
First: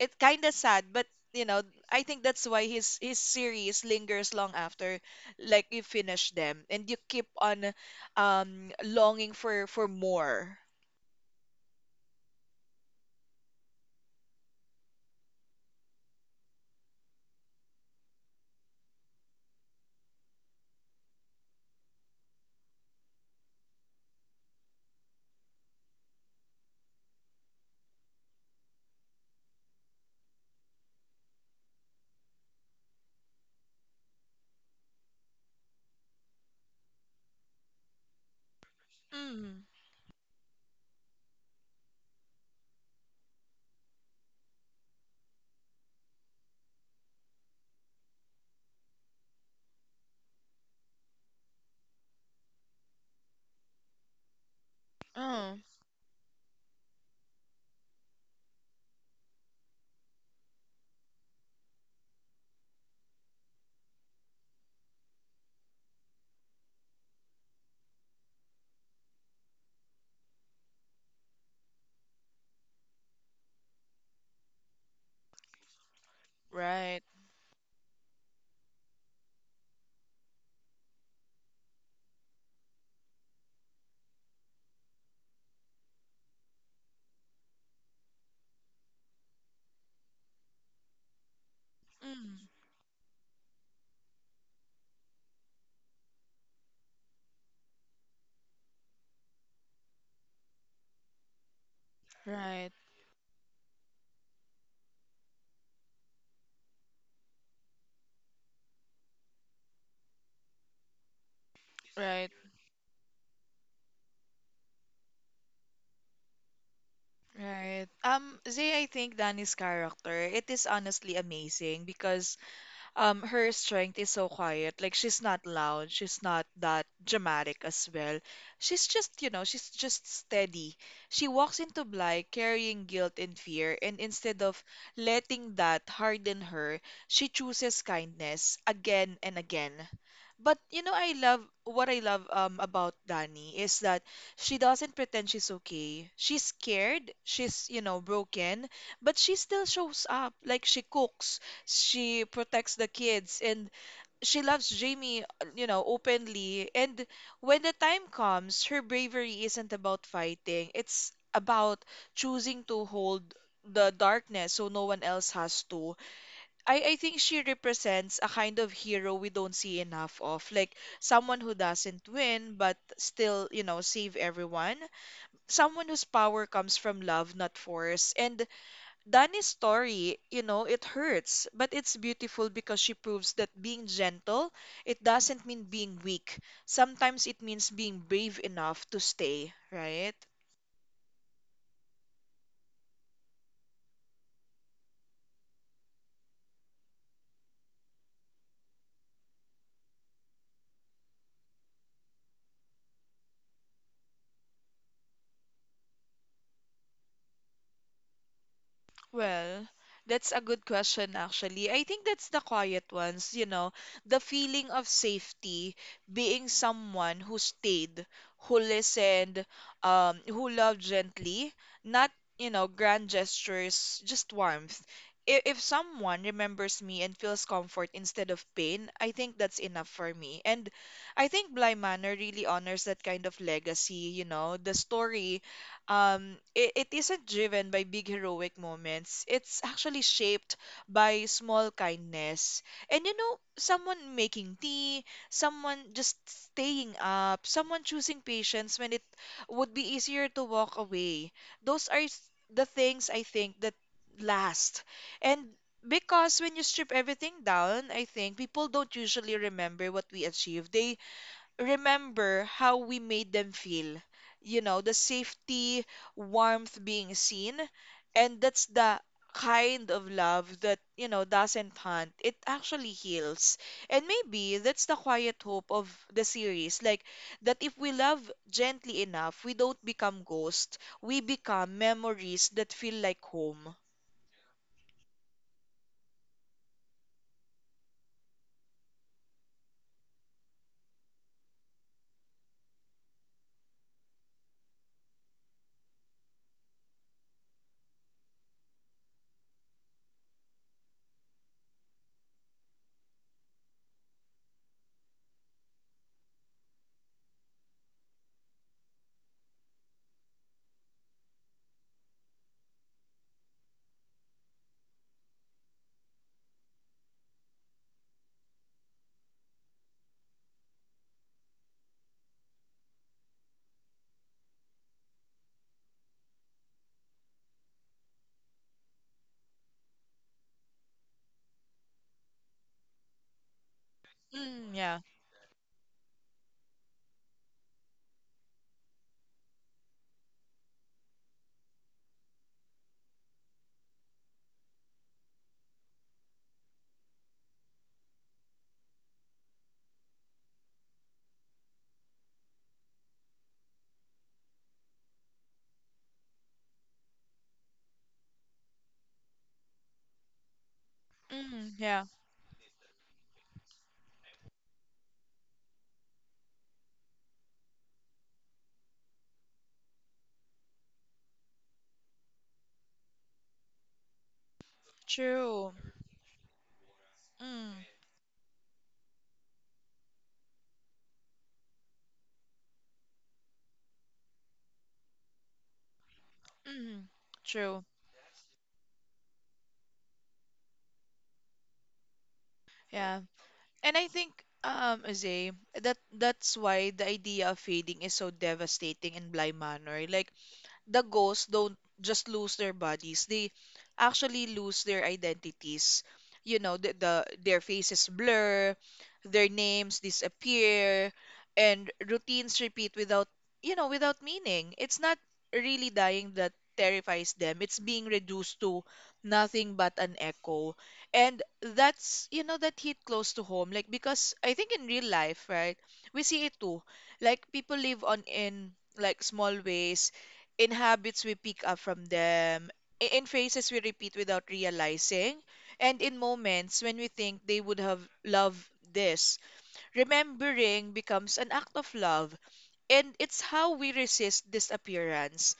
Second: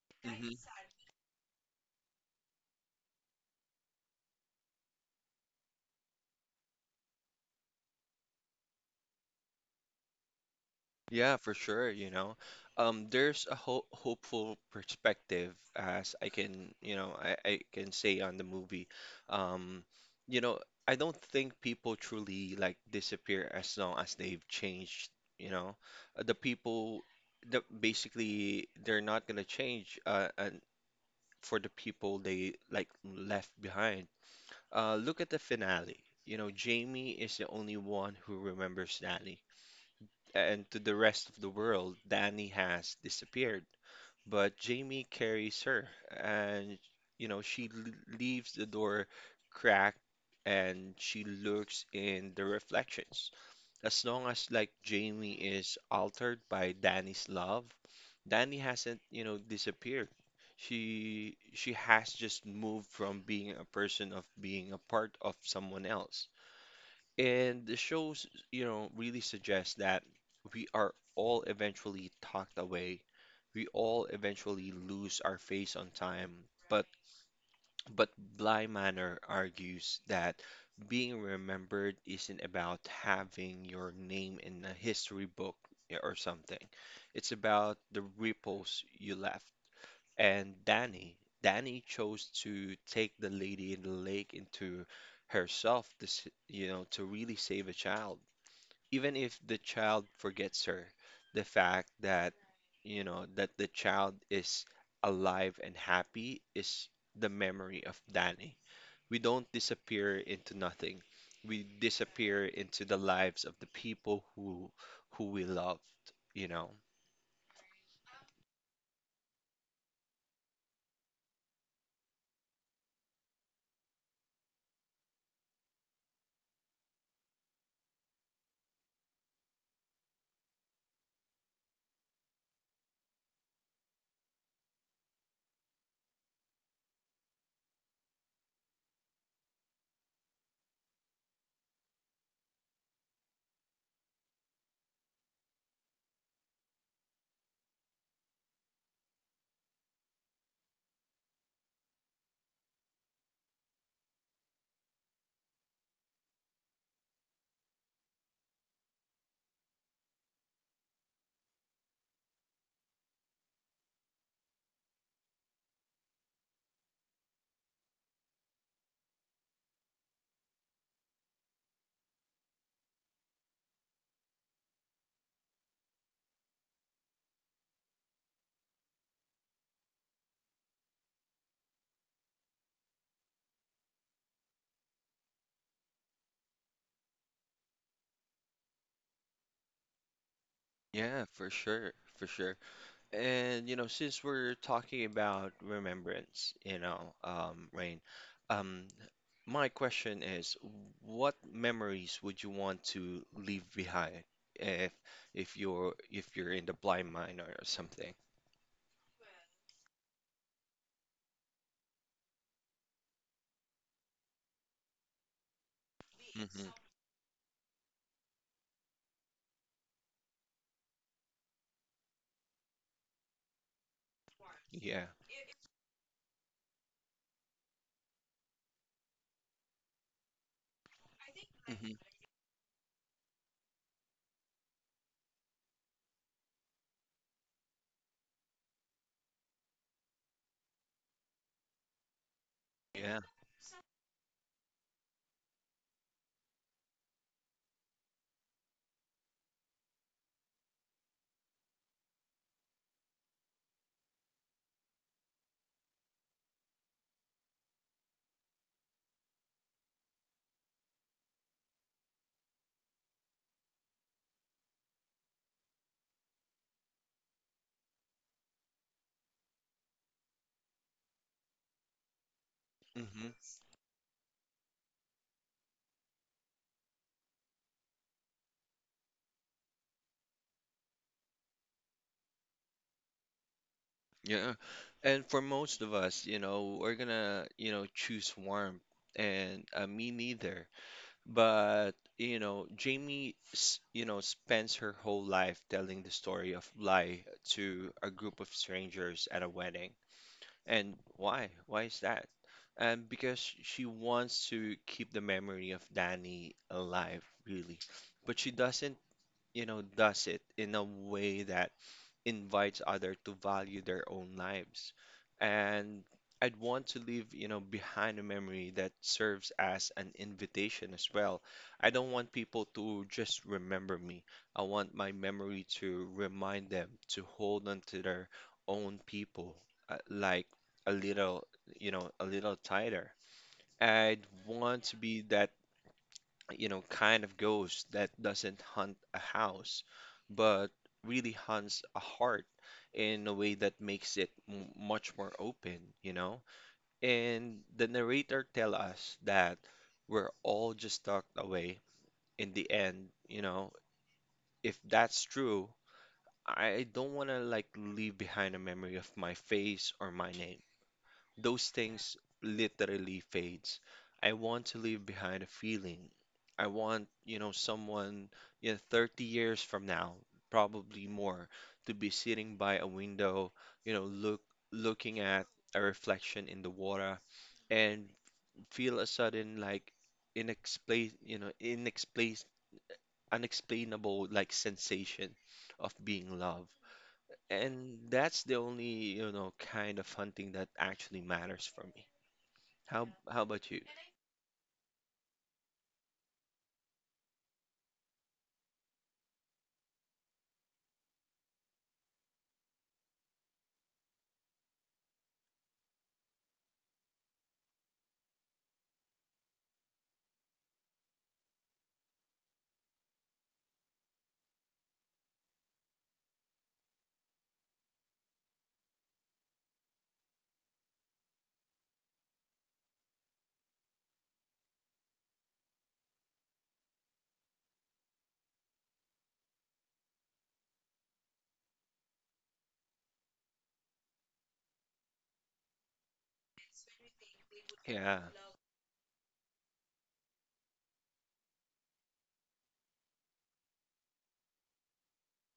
Speaker 2: It's kinda
Speaker 1: hmm
Speaker 2: sad, but you know, I think that's why his series lingers long after like you finish them and you keep on longing for more.
Speaker 1: Yeah, for sure, you know. There's a ho hopeful perspective as I can, you know, I can say on the movie. Um, you know, I don't think people truly like disappear as long as they've changed, you know. The people the basically they're not gonna change, uh, and for the people they like left behind. Look at the finale. You know, Jamie is the only one who remembers Danny.
Speaker 2: Mm.
Speaker 1: And to the rest of the world, Danny has disappeared. But Jamie carries her, and you know, leaves the door cracked, and she looks in the reflections. As long as like Jamie
Speaker 2: Oh,
Speaker 1: is altered by Danny's love, Danny hasn't, you know, disappeared. She has just moved from being a person of being a part of someone else. And the shows, you know, really suggest that we are all eventually talked away. We all eventually lose our face on time. But
Speaker 2: right.
Speaker 1: but Bly Manor argues that being remembered isn't about having your name in a history book or something. It's about the ripples you left and Danny. Danny chose
Speaker 2: Mm.
Speaker 1: to take the lady in the lake into herself, this, you know, to really save a child. Even if the child forgets her, the fact that,
Speaker 2: Right.
Speaker 1: you know, that the child is alive and happy is the memory of Danny. We don't disappear into nothing. We
Speaker 2: Right,
Speaker 1: disappear into the lives of the people who we loved, you know.
Speaker 2: right. Zay, I think Danny's character, it is honestly amazing because her strength is so quiet. Like she's not loud, she's not that dramatic as well. She's just, you know, she's just steady. She walks into Bly carrying guilt and fear, and instead of letting that harden her, she chooses kindness again and again. But you know, I love what I love about Dani is that she doesn't pretend she's okay. She's scared, she's, you know, broken, but she still shows up. Like she cooks she protects the kids and she loves Jamie, you know, openly. And when the time comes, her bravery isn't about fighting. It's about choosing to hold the darkness so no one else has to. I think she represents a kind of hero we don't see enough of. Like someone who doesn't win but still, you know, save everyone. Someone whose power comes from love, not force. And Dani's story, you know, it hurts, but it's beautiful because she proves that being gentle, it doesn't mean being weak. Sometimes it means being brave enough to stay, right?
Speaker 1: Yeah, for sure, for sure. And you know, since we're talking about remembrance, you know, Rain, um, my question is, what memories would you want to leave behind if if you're in the blind mine or something?
Speaker 2: Well, that's a good question, actually. I think that's the quiet ones, you know, the feeling of safety, being
Speaker 1: hmm
Speaker 2: someone who stayed, who listened, who loved gently, not, you know, grand gestures, just warmth.
Speaker 1: Yeah.
Speaker 2: If someone remembers me and feels comfort instead of pain, I think that's enough for me. And I think Bly
Speaker 1: hmm
Speaker 2: Manor really honors that kind of legacy, you know, the story it isn't driven by big heroic moments. It's actually shaped by small kindness. And you
Speaker 1: Yeah.
Speaker 2: know, someone making tea, someone just staying up, someone choosing patience when it would be easier to walk away. Those are s- the things I think that last. And because when you strip everything down, I think people don't usually remember what we achieved. They remember how we made them feel. You know, the safety, warmth being seen. And that's the kind of love that, you know, doesn't hunt. It actually
Speaker 1: hmm
Speaker 2: heals. And maybe that's the quiet hope of the series. Like, that if we love gently enough, we don't become ghosts. We become memories that feel like home.
Speaker 1: Yeah. And for most of us, you know, we're gonna, you know, choose warmth, and me neither. But, you know, Jamie, you know, spends her whole life telling the story of Bly to a group of strangers at a wedding. And why? Why is that? And because she wants to keep the memory of Danny alive, really. But she doesn't, you know, does it in a way that invites other to value their own lives. And I'd want to leave, you know, behind a memory that serves as an invitation as well. I don't want people to just remember me. I want my memory to remind them to hold on to their own people, like a little, you know, a little tighter. I'd
Speaker 2: Mm,
Speaker 1: want
Speaker 2: yeah.
Speaker 1: to be that, you know, kind of ghost that doesn't hunt a house, but really hunts a heart in a way that makes it m much more open, you know? And the narrator tell us that we're all just tucked away in the end, you know? If that's true, I don't want to like leave behind a memory of my face or my name. Those
Speaker 2: Mm, yeah.
Speaker 1: things literally fades. I want to leave behind a feeling. I want, you know, someone you know 30 years from now, probably more, to be sitting by a window, you know, looking at
Speaker 2: True.
Speaker 1: a reflection in the water,
Speaker 2: Mm.
Speaker 1: and feel a sudden like inexplain, you know, inexplain unexplainable like sensation of being loved.
Speaker 2: mm, true.
Speaker 1: And that's the only, you know, kind of hunting that actually matters for me.
Speaker 2: Yeah.
Speaker 1: How about you?
Speaker 2: And I think, Azay, that that's why the idea of fading is so devastating in Bly Manor. Like, the ghosts don't just lose their bodies. They actually lose their identities. You know, their faces blur, their names disappear, and routines repeat without, you know, without meaning. It's not really dying that terrifies them. It's being reduced to nothing but an echo. And that's, you know, that hit close to home. Like, because I think in real life, right, we see it too. Like, people live on in like small ways in habits we pick up from them, in phrases we repeat without realizing, and in moments when we think they would have
Speaker 1: Yeah.
Speaker 2: loved this. Remembering becomes an act of love, and it's how we resist disappearance.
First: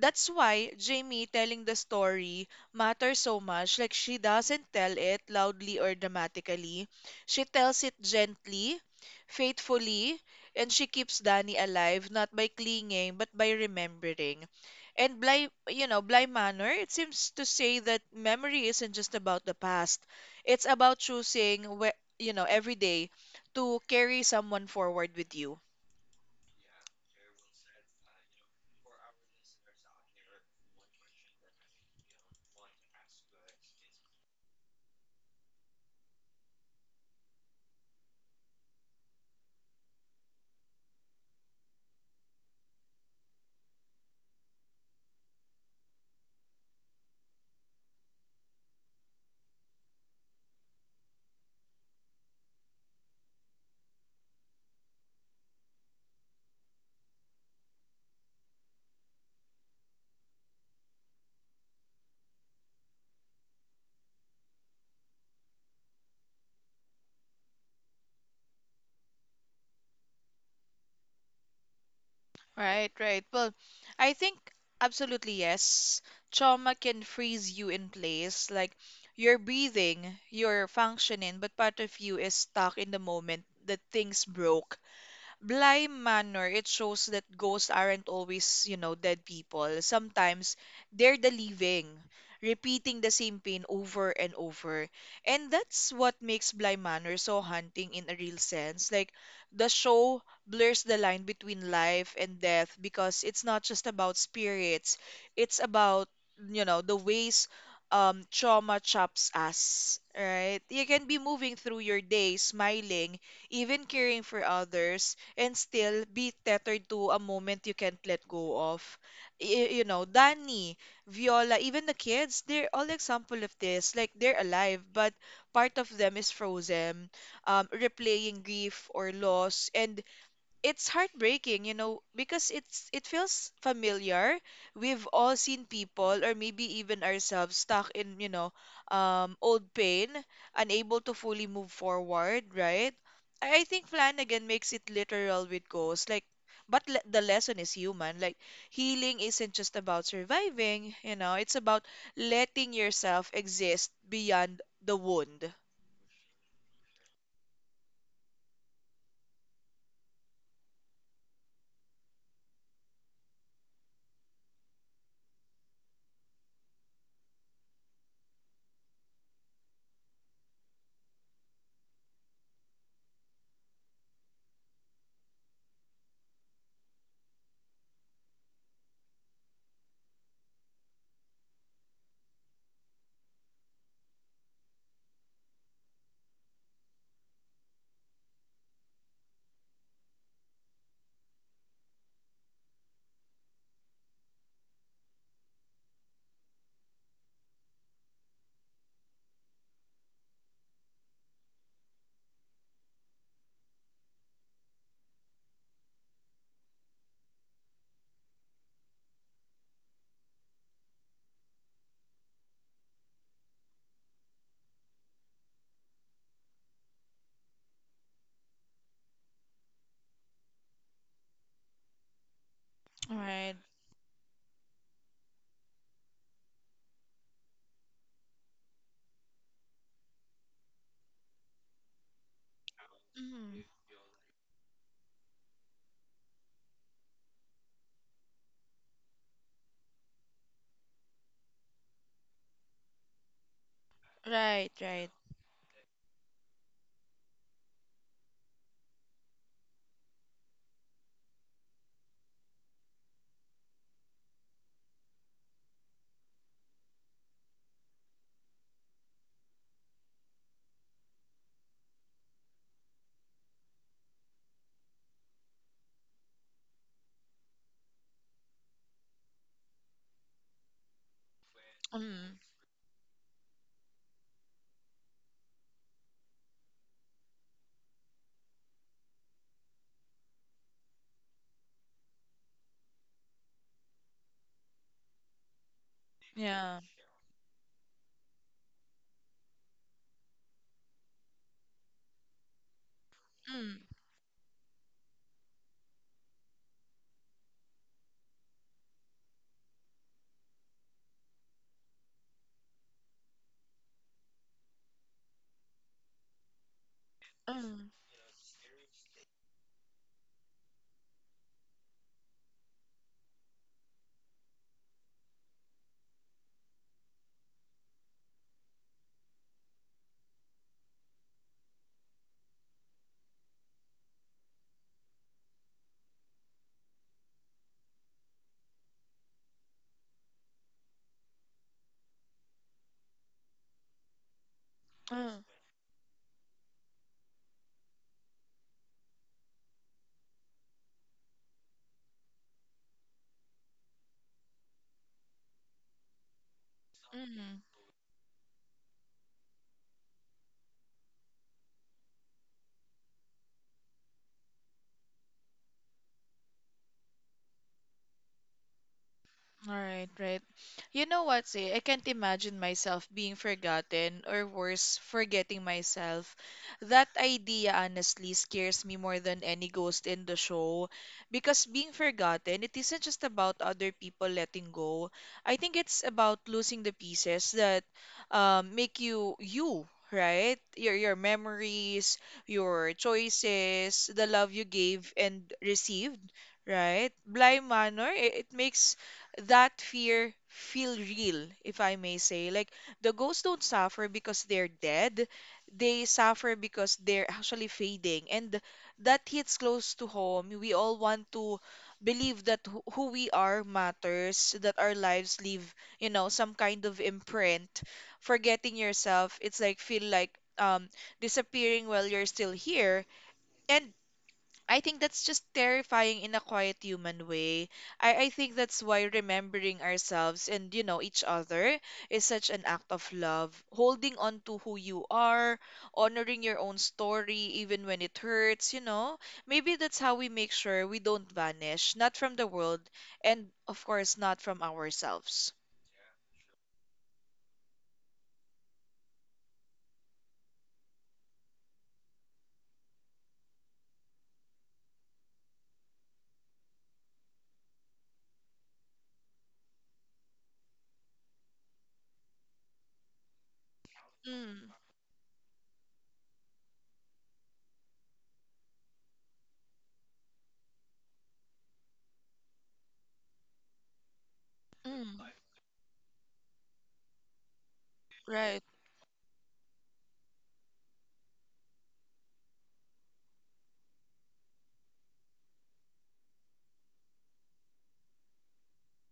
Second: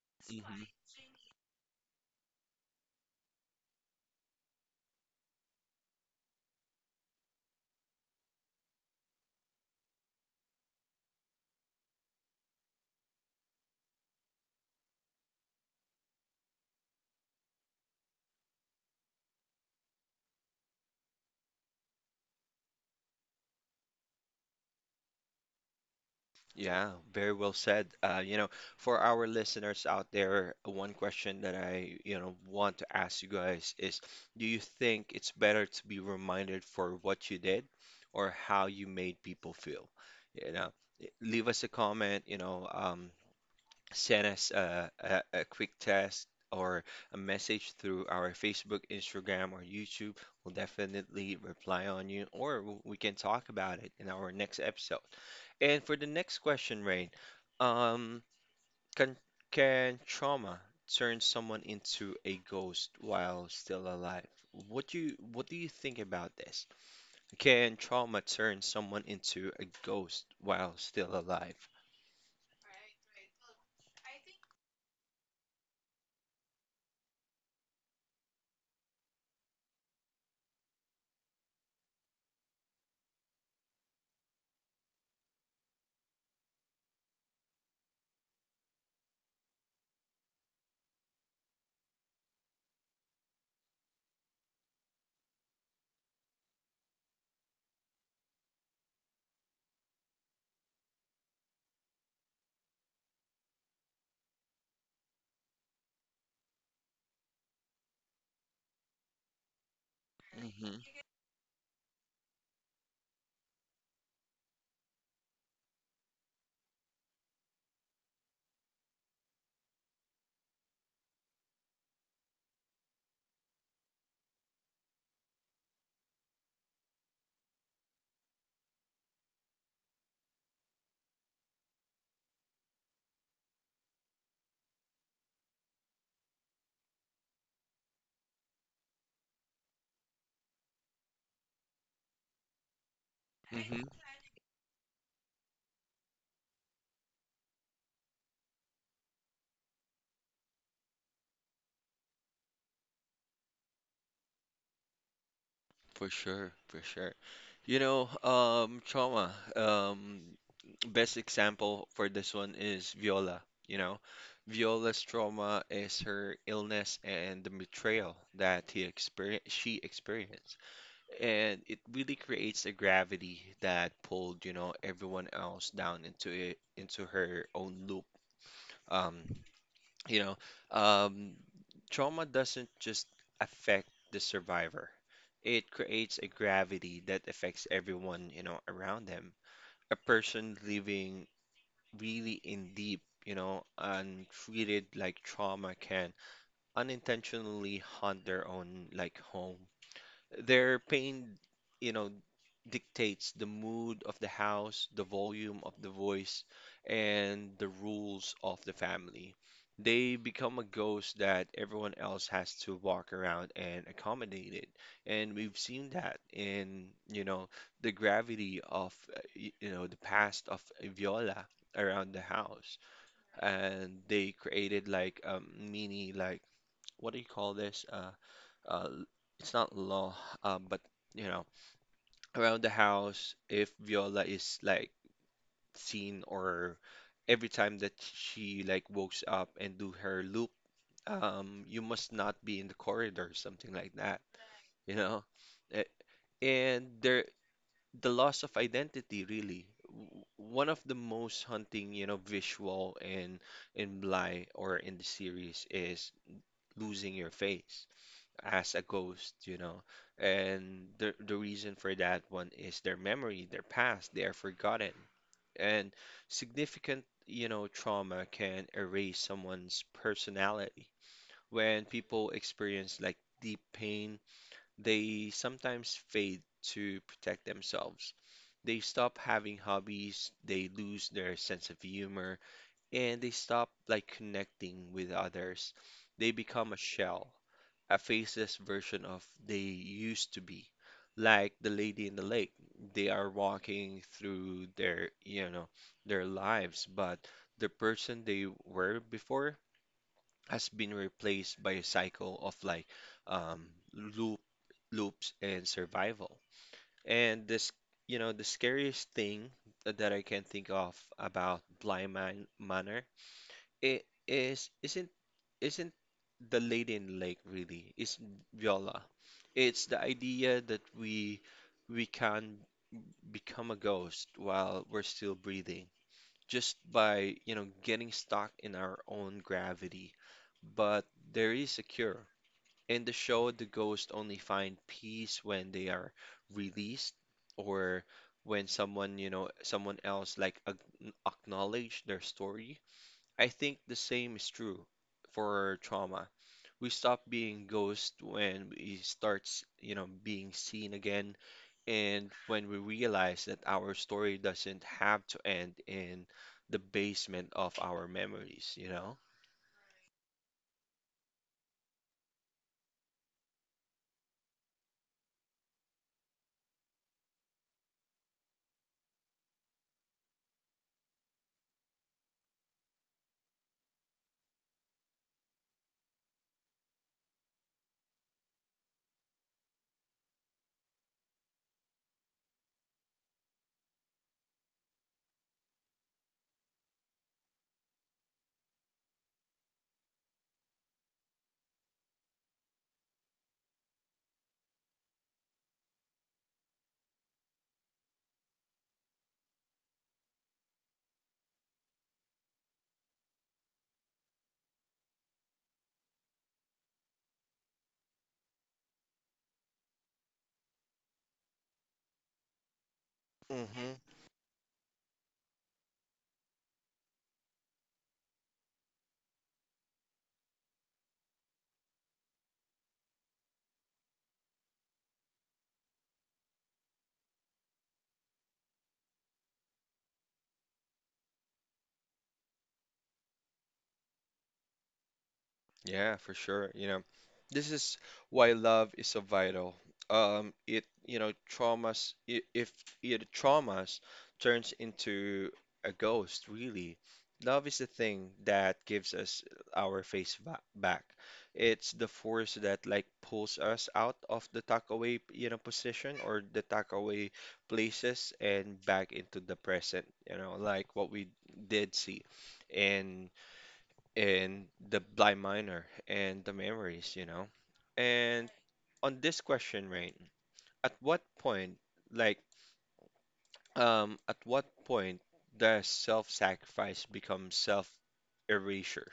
Speaker 2: That's
Speaker 1: hmm
Speaker 2: why Jamie telling the story matters so much. Like, she doesn't tell it loudly or dramatically. She tells it gently, faithfully, and she keeps Danny alive, not by clinging, but by remembering. And Bly Manor, it seems to say that memory isn't just about the past. It's about choosing, you know, every day to carry someone forward with you.
Speaker 1: Yeah, very well said. You know, for our listeners out there, one question that I, you know, want to ask you guys is, do you think it's better to be reminded for what you did or how you made people feel? You know, leave us a comment, you know, send us a, a quick test or a message through our Facebook, Instagram, or YouTube, we'll definitely reply on you, or we can talk about it in our next episode. And for the next question, Rain, um, can can trauma turn someone into a ghost while still alive? What do you think about this? Can trauma turn someone into a ghost while still alive?
Speaker 2: Right, right. Well, I think absolutely yes. Trauma can freeze you in place. Like you're breathing, you're functioning, but part of you is stuck in the moment that things broke. Bly Manor, it shows that ghosts aren't always, you know, dead people. Sometimes they're the living, repeating the same pain over and over. And that's what makes Bly Manor so haunting in a real sense. Like, the show blurs the line between life and death because it's not just about spirits, it's about, you know, the ways trauma chops us, right?
Speaker 1: Mm-hmm.
Speaker 2: You can be moving through your day, smiling, even caring for others and still be tethered to a moment you can't let go of. You know, Danny, Viola, even the kids, they're all example of this. Like they're alive, but part of them is frozen, replaying grief or loss, and it's heartbreaking, you know, because it feels familiar. We've all seen people or maybe even ourselves stuck in, you know, old pain, unable to fully move forward, right? I
Speaker 1: Mm-hmm.
Speaker 2: think Flanagan makes it literal with ghosts. Like but le the lesson is human. Like healing isn't just about surviving, you know, it's about letting yourself exist beyond the wound.
Speaker 1: For sure, for sure. You know, trauma. Best example for this one is Viola. You know, Viola's trauma is her illness and the betrayal that she experienced, and it really creates a gravity that pulled, you know, everyone else down into it, into her own loop. Um, you know, um, trauma doesn't just affect the survivor. It creates a gravity that affects everyone, you know, around them. A person living really in deep, you know, and treated like trauma can unintentionally haunt their own like home, their pain, you know, dictates the mood of the house, the volume of the voice, and the rules of the family. They become a ghost that everyone else has to walk around and accommodate it. And we've seen that in, you know, the gravity of, you know, the past of Viola around the house,
Speaker 2: Right.
Speaker 1: and they created like a mini like what do you call this? Uh, it's not law, but you know, around the house,
Speaker 2: Mm.
Speaker 1: if Viola is like seen or every time that she like wakes up and do her loop, you must not be in the corridor, something like that,
Speaker 2: Right,
Speaker 1: you
Speaker 2: right.
Speaker 1: know? A- And there, the loss of identity really. One of the most haunting, you know, visual in Bly or in the series is losing your face. As a ghost, you know. And the reason for that one is their memory, their past, they are forgotten. And significant, you know, trauma can erase someone's personality. When people
Speaker 2: Mm.
Speaker 1: experience like deep pain, they sometimes fade to protect themselves. They stop having hobbies, they lose their sense of humor, and they stop like connecting with others. They become a
Speaker 2: Yeah.
Speaker 1: shell, a faceless version of they used to be. Like the lady in the lake, they are walking through their, you know, their lives, but the person they were before has been replaced by a cycle of like um, loop loops and survival. And this,
Speaker 2: 嗯
Speaker 1: you know, the scariest thing that I can think of about Blind Man Manor it is isn't the lady in lake really. It's Viola. It's the idea that we can become a ghost while we're still breathing just by, you know, getting stuck in our own gravity. But there is a cure. In the show, the ghosts only find peace
Speaker 2: 嗯
Speaker 1: when they are released, or when someone, you know, someone else like acknowledge their story. I think the same is true for trauma. We stop
Speaker 2: 嗯
Speaker 1: being ghosts when we start, you know, being seen again, and when we realize that our story doesn't have to end in the basement of our memories, you know?
Speaker 2: All right, right. You know what, say, I can't imagine myself being forgotten or worse, forgetting myself. That idea honestly scares me more than any ghost in the show because being forgotten, it isn't just about other people letting go. I think it's about losing the pieces that make you you. Right? Your memories, your choices, the love you gave and received, right? Blind Manor, it makes that fear feel real, if I may say. Like the ghosts don't suffer because they're dead. They suffer because they're actually fading. And that hits close to home. We all want to believe that who we are matters, that our lives leave, some kind of imprint. Forgetting yourself, it's like feel like um disappearing while you're still here.
Speaker 1: Hmm.
Speaker 2: And I think that's just terrifying in a quiet human way. I think that's why remembering ourselves and, each other is such an act of love. Holding on to who you are, honoring your own story, even when it hurts, you know. Maybe that's how we make sure we don't vanish, not from the world, and of course, not from ourselves.
Speaker 1: Yeah, for sure. You know, this is why love is so vital. It, you know, traumas, I- if it traumas turns into a ghost, really. Love is the thing that gives us our face ba back. It's the force that like pulls us out of the
Speaker 2: Mm,
Speaker 1: tuck away, you know, position or the tuck away places and back into the present, you know, like what we did see. And in the
Speaker 2: mm,
Speaker 1: blind minor and the memories, you know. And
Speaker 2: right.
Speaker 1: on this question, right? At what point, like, at what point does self-sacrifice become self-erasure?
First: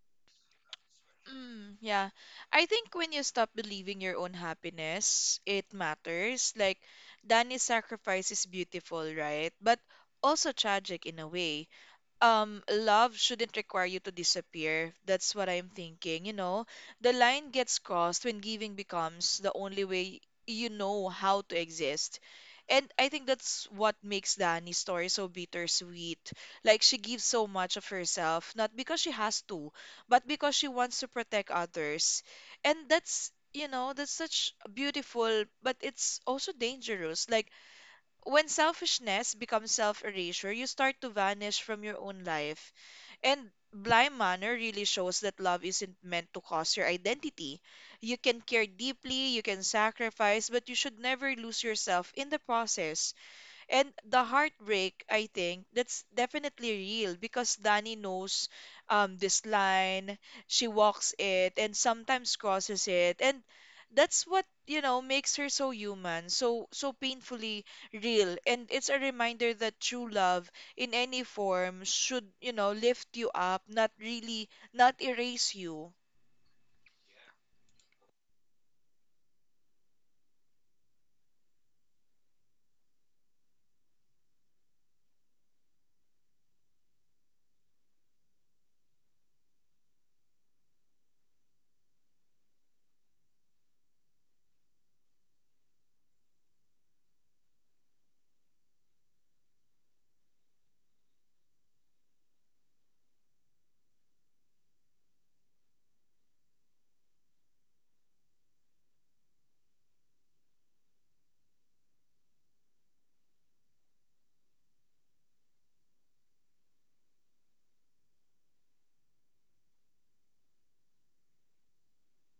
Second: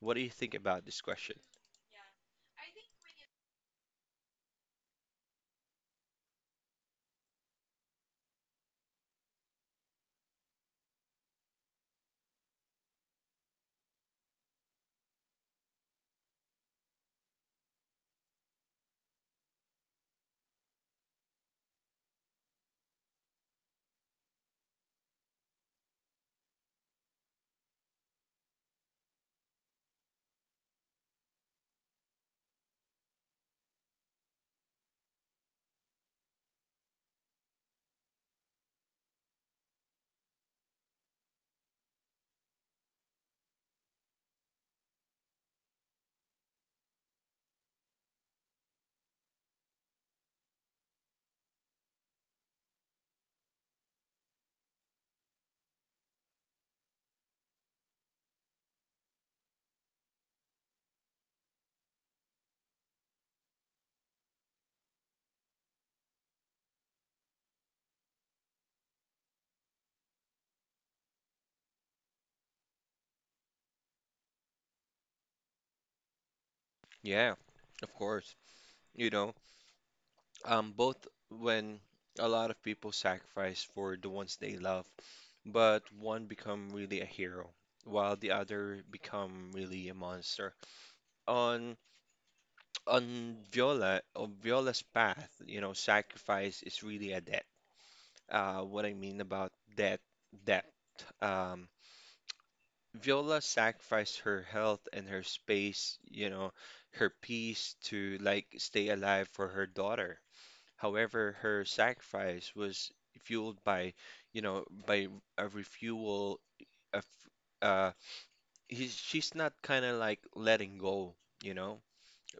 Speaker 1: What do you think about this question?
Speaker 2: Mm, yeah. I think when you stop believing your own happiness, it matters. Like, Danny's sacrifice is beautiful, right? But also tragic in a way. Love shouldn't require you to disappear. That's what I'm thinking, you know. The line gets crossed when giving becomes the only way, you know, how to exist. And I think that's what makes Dani's story so bittersweet. Like she gives so much of herself, not because she has to, but because she wants to protect others. And that's, you know, that's such beautiful, but it's also dangerous. Like when selfishness becomes self erasure, you start to vanish from your own life. And Blind Manor really shows that love isn't meant to cost your identity. You can care deeply, you can sacrifice, but you should never lose yourself in the process. And the heartbreak, I think, that's definitely real because Dani knows this line, she walks it and sometimes crosses it. And that's what, you know, makes her so human, so painfully real. And it's a reminder that true love in any form should, you know, lift you up, not really, not erase you.
Speaker 1: Yeah, of course. You know, both when a lot of people sacrifice for the ones they love, but one become really a hero, while the other become really a monster. On on Viola's path, you know, sacrifice is really a debt. What I mean about debt. Um, Viola sacrificed her health and her space, you know, her peace to like stay alive for her daughter. However, her sacrifice was fueled by, you know, by a refuel of, uh, he's, she's not kind of like letting go, you know.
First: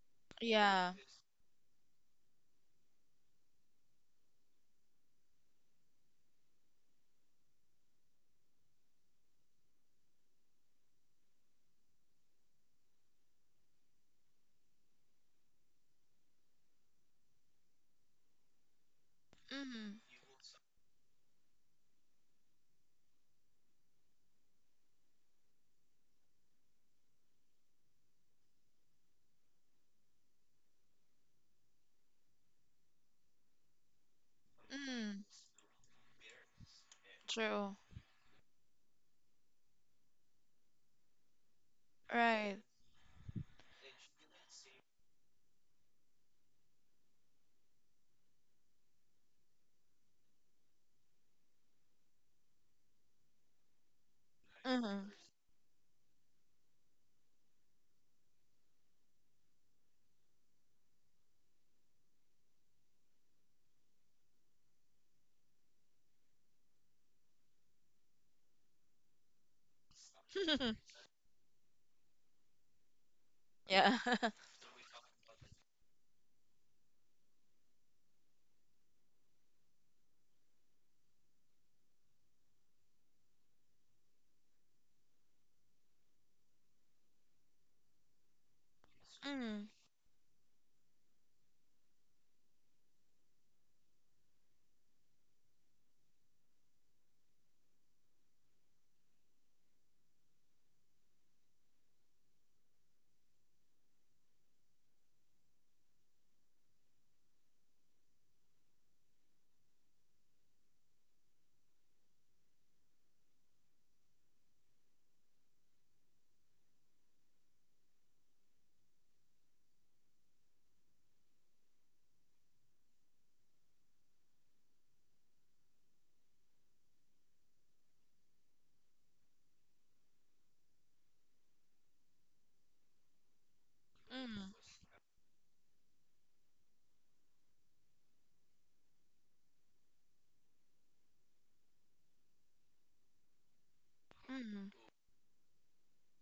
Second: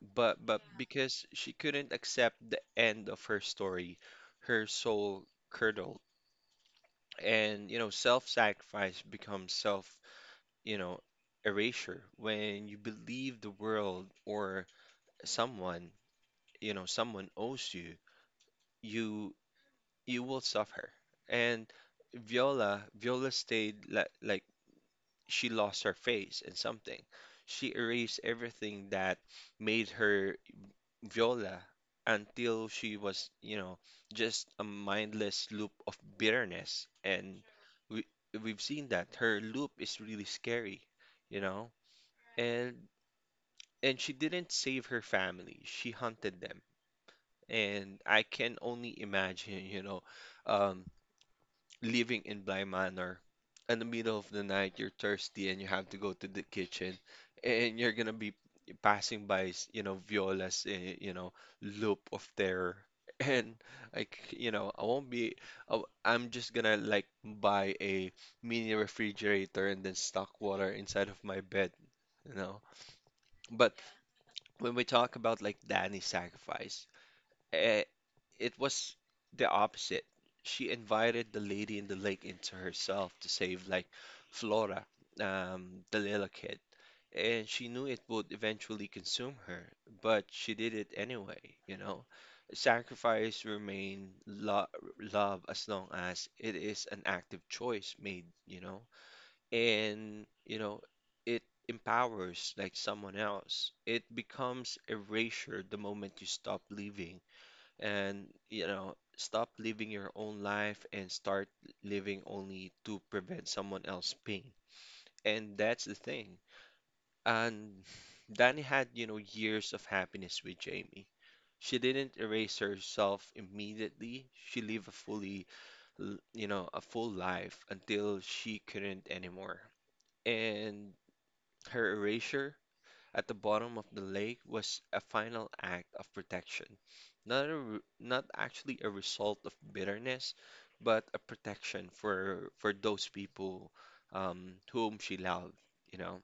Speaker 1: But
Speaker 2: Yeah.
Speaker 1: because she couldn't accept the end of her story, her soul curdled. And you know, self-sacrifice becomes self, you know, erasure when you believe the world or someone, you know, someone owes you, you
Speaker 2: Mm.
Speaker 1: you will suffer. And Viola stayed like she lost her face in something. She erased everything that made her Viola until she was, you know, just a
Speaker 2: Mm.
Speaker 1: mindless loop of bitterness. And
Speaker 2: True.
Speaker 1: we we've seen that her loop is really scary, you know?
Speaker 2: Right.
Speaker 1: And she didn't save her family. She hunted them. And I can only imagine, you know, um, living in Bly Manor, in the middle of the night, you're
Speaker 2: Mm.
Speaker 1: thirsty and you have to go to the kitchen, and you're gonna be passing by, you know, Viola's, you know, loop of terror. And like, you know, I won't be, I w- I'm just gonna like buy a mini refrigerator and then stock water inside of my bed, you know. But
Speaker 2: Yeah.
Speaker 1: when we talk about like Danny's sacrifice, Eh, it was the opposite. She invited the lady in the lake into herself to save, like, Flora, the little kid. And she knew it would eventually consume
Speaker 2: Mm.
Speaker 1: her, but she did it anyway, you know? Sacrifice remain lo love as long as it is an active choice made, you know? And, you know, it empowers, like, someone else. It becomes erasure the moment you stop living, and you know stop living your own life and start living only to prevent someone else pain, and that's the thing. And Danny had you know years of happiness with Jamie. She didn't erase herself immediately. She lived a you know a full life until she couldn't anymore. And her erasure at the bottom of the lake
Speaker 2: Mm.
Speaker 1: was a final act of protection, not actually a result of bitterness, but a protection for those people,
Speaker 2: Mhm.
Speaker 1: whom she loved, you know.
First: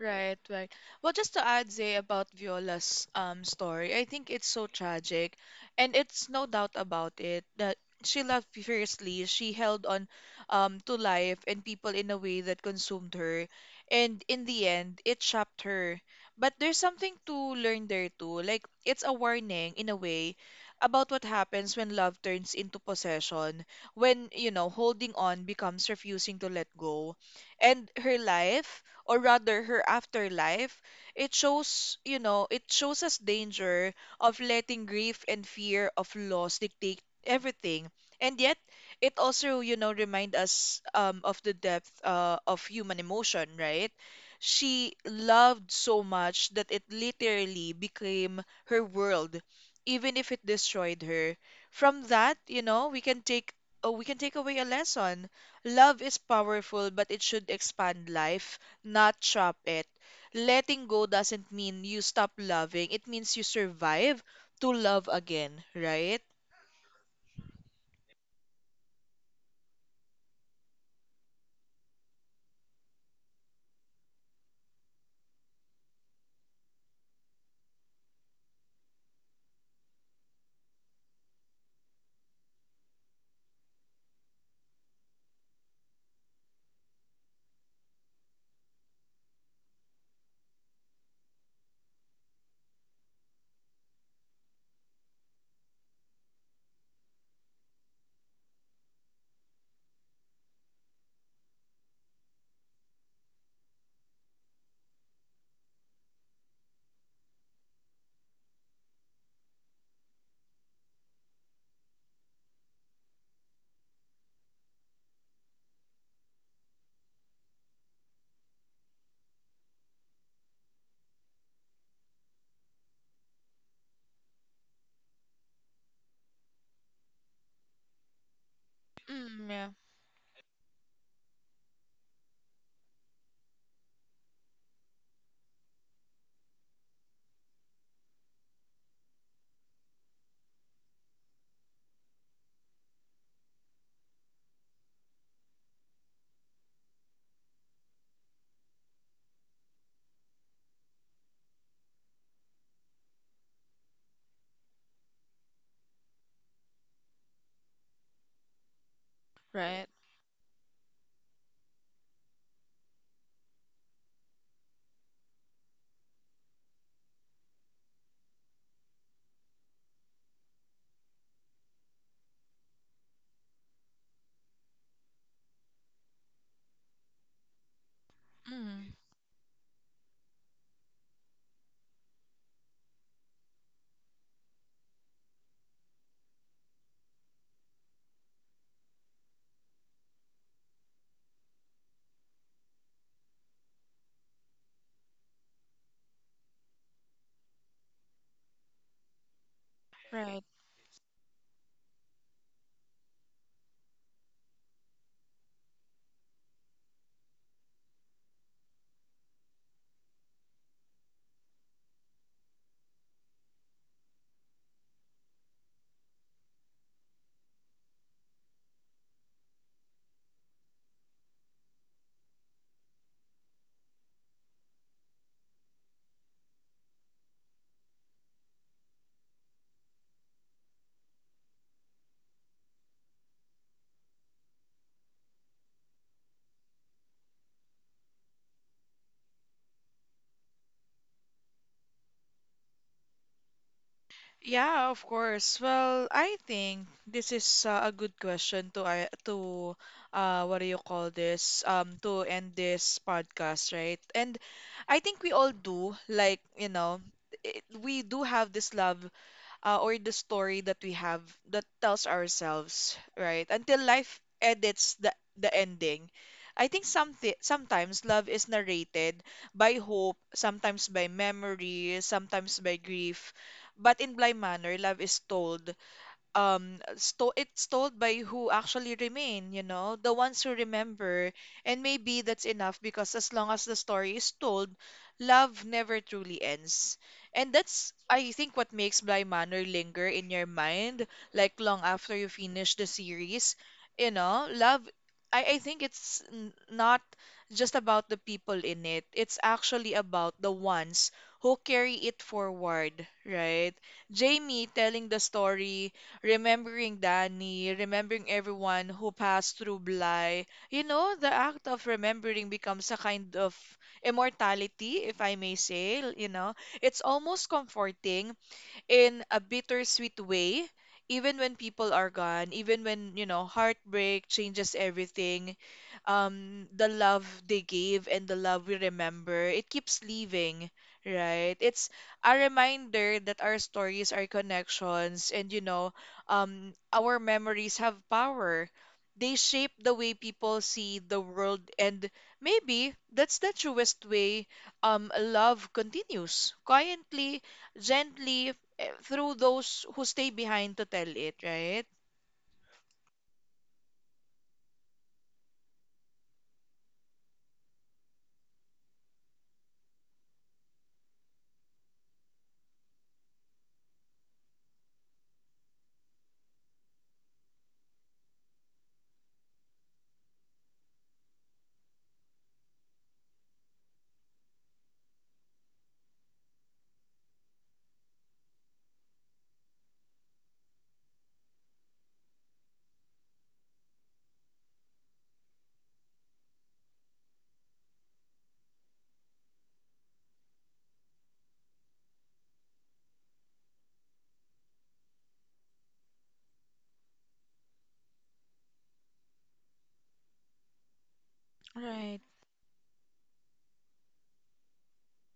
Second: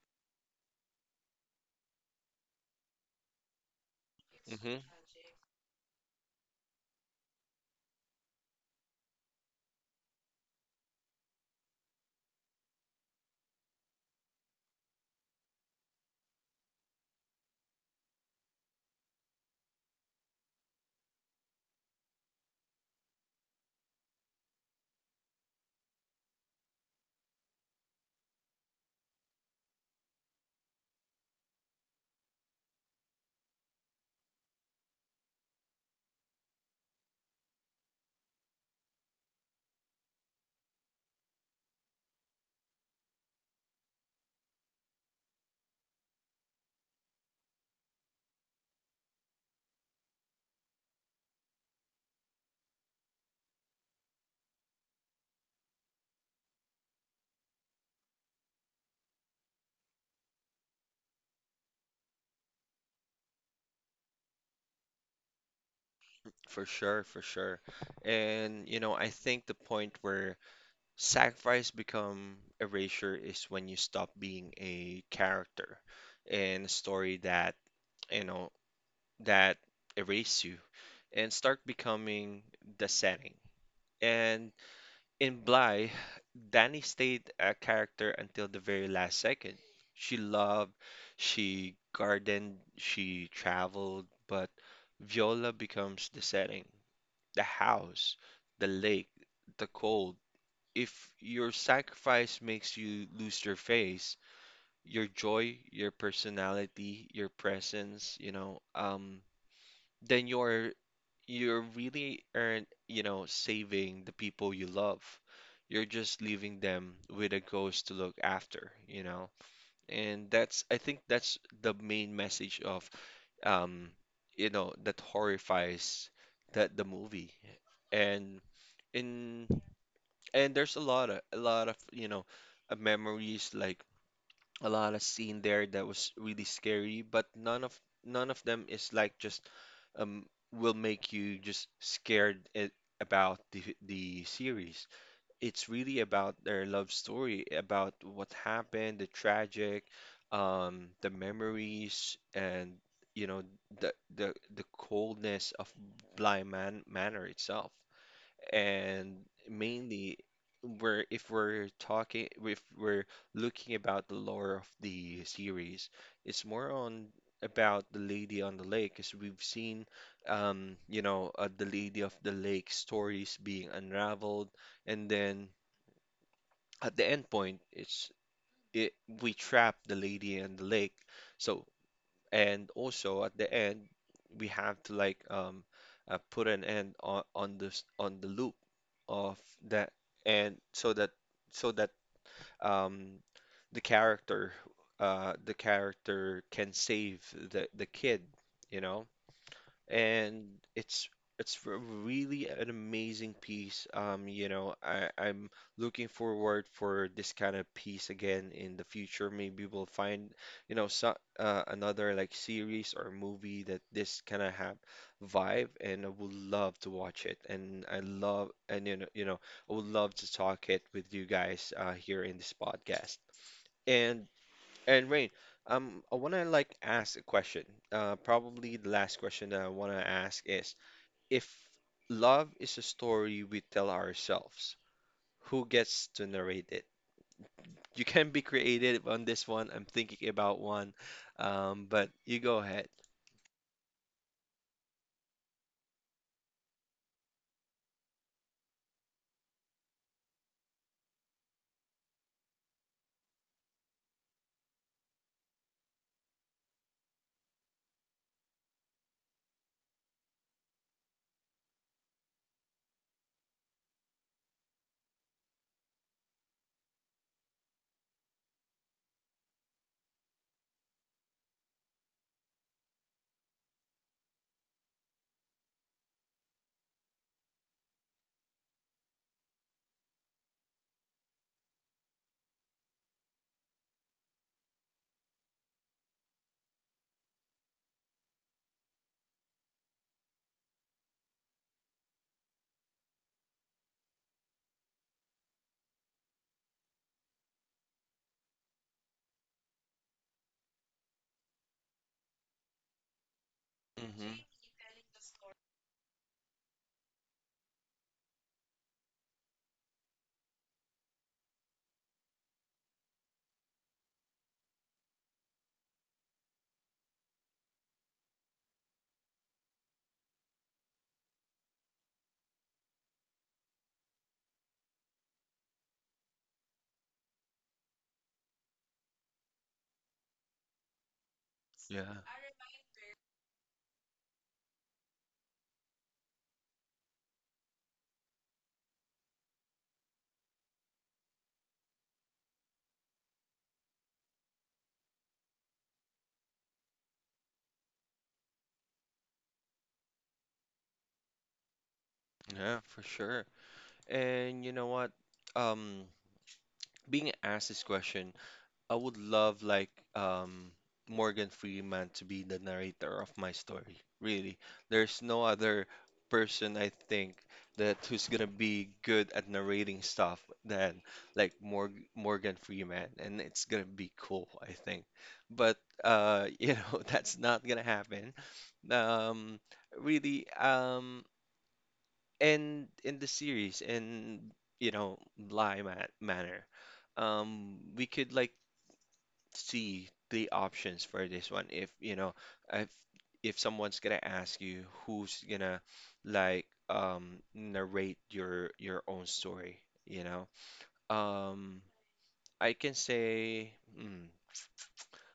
Speaker 2: Right, right. Well, just to add, Zay, about Viola's story, I think it's so
Speaker 1: Hmm.
Speaker 2: tragic, and it's no doubt about it that she loved fiercely. She held on to life and people in a way that consumed her, and in the end, it trapped her. But there's something to learn there too. Like it's a warning in a way about what happens when love turns into possession, when, you know, holding on becomes refusing to let go. And her life, or rather her afterlife, it shows, you know, it shows us danger of letting grief and fear of loss dictate everything. And yet, it also, you know, remind us of the depth of human emotion, right? She loved so much that it literally became her world, even if it destroyed her. From that, you know, we can take away a lesson. Love is powerful, but it should expand life, not trap it. Letting go doesn't mean you stop loving. It means you survive to love again, right?
Speaker 1: For sure, for sure. And you know, I think the point where sacrifice become erasure is when you stop being a character in a story that, you know, that erase you and start becoming the setting. And in Bly, Danny stayed a character until the very last second. She loved, she gardened, she traveled, but Viola becomes the setting, the house, the lake, the cold. If your sacrifice makes you lose your face, your joy, your personality, your presence, you know, then you are really aren't, you know, saving the people you love. You're just leaving them with a ghost to look after, you know? And that's, I think that's the main message of, um, you know, that horrifies that the movie. And in
Speaker 2: Mm, yeah,
Speaker 1: and there's a lot of you know, memories like a lot of scene there that was really scary, but none of them is like just um will make you just scared it, about the series. It's really about their love story, about what happened, the tragic, the memories, and you know the coldness of Bly Man Manor itself and
Speaker 2: right.
Speaker 1: mainly we're if we're talking if we're looking about the lore of the series. It's more on about the Lady on the Lake, as we've seen, you know, the Lady of the Lake stories being unraveled, and then at the end point, it's
Speaker 2: Mm,
Speaker 1: it we trap the Lady and the Lake. So and also at the end we have to like put an end on this on the loop of that, and so that um the character the character can save the kid, you know.
Speaker 2: right.
Speaker 1: And it's really an amazing piece. You know, I'm looking forward for this kind of piece again in the future. Maybe we'll find, you know, another like series or movie that this kind of have vibe, and I would love to watch it. And I love, and you know, I would love to talk it with you guys here in this podcast. And and Rain, I wanna like ask a question. Probably the last question that I wanna ask is, if love is a story we tell ourselves, who gets to narrate it? You can be creative on this one. I'm thinking about one, but you go ahead.
Speaker 2: Yeah, of course. Well, I think this is a good question to I to what do you call this? To end this podcast, right? And I think we all do, like, you know, it, we do have this love, or the story that we have that tells ourselves, right? Until life edits the ending. I think something sometimes love is narrated by hope, sometimes by memory, sometimes by grief, but in blind manner, love is told, sto it's told by who actually remain, you know, the ones who remember. And maybe that's enough because as long as the story is told, love never truly ends. And that's, I think, what makes Bly Manor linger in your mind, like long after you finish the series. You know, love, I think it's not just about the people in it. It's actually about the ones who carry it forward, right?
Speaker 1: Hmm.
Speaker 2: Jamie telling the story, remembering Danny, remembering everyone who passed through Bly. You know, the act of remembering becomes a kind of immortality, if I may say. You know, it's almost comforting in a bittersweet way, even when people are gone, even when, you know, heartbreak changes everything, the love they gave and the love we remember, it keeps leaving, right? It's
Speaker 1: Yeah,
Speaker 2: a reminder that our stories, our connections, and, you know, our memories have power. They shape the way people see the world, and maybe that's the truest way love continues quietly, gently, through those who stay behind to tell it, right?
Speaker 1: yeah, for sure. And you know what? Um, Being asked this question, I would love like Morgan Freeman to be the narrator of my story. Really. There's no other person I think that who's gonna be good at narrating stuff than like Morgan Freeman, and it's gonna be cool, I think. But you know that's not gonna happen. Um Really and in the series in you know lie ma manner we could like see the options for this one, if you know if if someone's gonna ask you who's gonna like narrate your own story, you know. um
Speaker 2: Right.
Speaker 1: I can say mm,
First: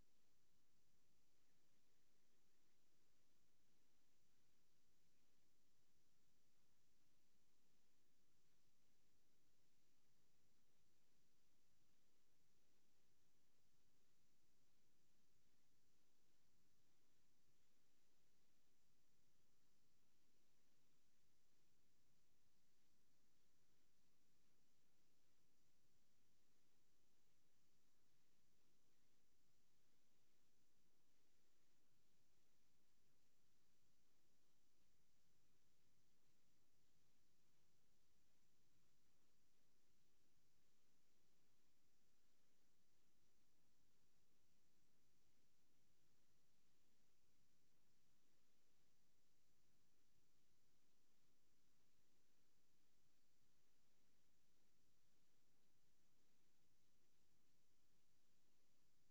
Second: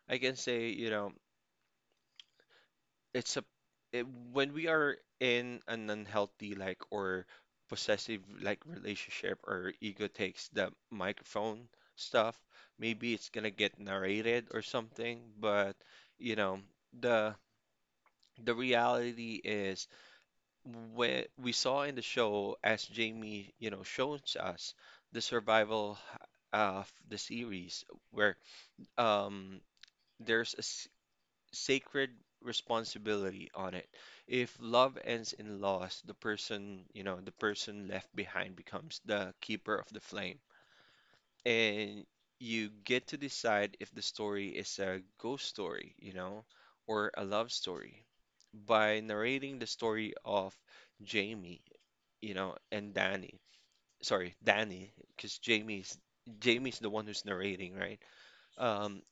Speaker 1: I can say you know it's it, when we are in an unhealthy like or possessive like relationship, or ego takes the microphone stuff, maybe it's gonna get narrated or something, but you know, the the reality is when we saw in the show as Jamie, you know, shows us the survival of the series where um there's a s sacred responsibility on it. If love ends in loss, the person, you know, the person left behind becomes the keeper of the flame. And you get to decide if the story is a ghost story, you know, or a love story. By narrating the story of Jamie, you know, and Danny. Sorry, Danny, because Jamie's the one who's narrating, right? Um,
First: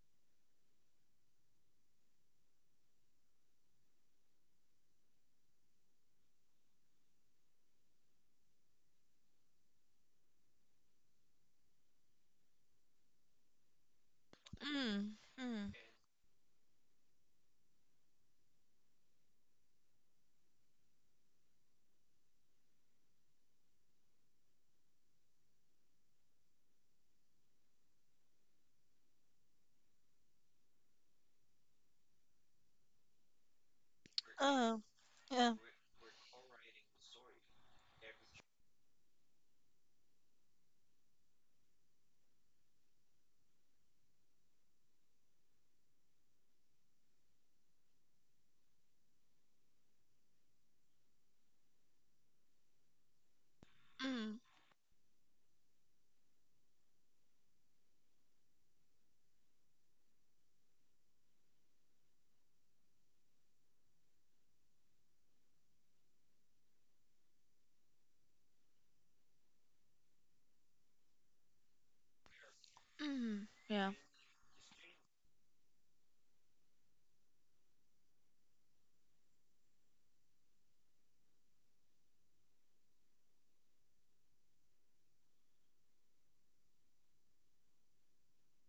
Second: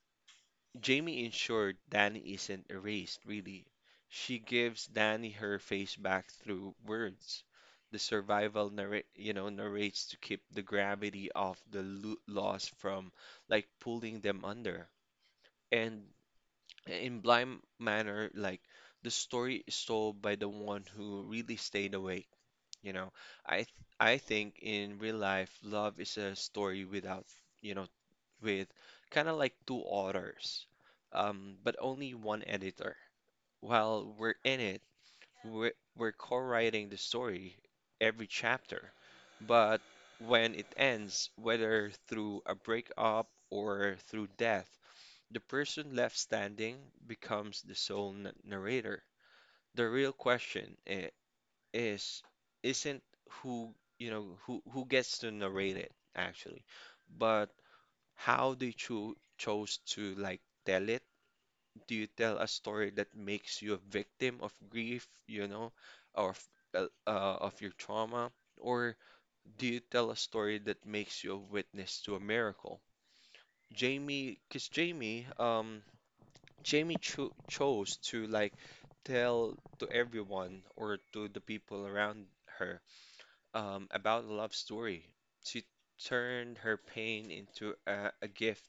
Speaker 1: Jamie ensured Danny isn't erased, really. She gives Danny her face back through words. You know, narrates to keep the gravity of the loss from like pulling them under.
Speaker 2: Mm, mm,
Speaker 1: And in blind manner, like the story is told by the one who really stayed awake. You know, I th I think in real life, love is a story without, you know, with kind of like two authors, but only one editor. While we're in
Speaker 2: uh,
Speaker 1: it,
Speaker 2: yeah,
Speaker 1: we're co-writing the story every chapter. But when it ends, whether through a breakup or through death, the person left standing becomes the sole narrator. The real question is, isn't who, you
Speaker 2: mm,
Speaker 1: know, who gets to narrate it actually, but how do you chose to like tell it? Do you tell a story that makes you a victim of grief, you know, or of your trauma? Or do you tell a story that makes you a witness to a miracle?
Speaker 2: mm, yeah,
Speaker 1: Jamie, because Jamie, Jamie chose to like tell to everyone or to the people around her, about a love story. She turned her pain into a gift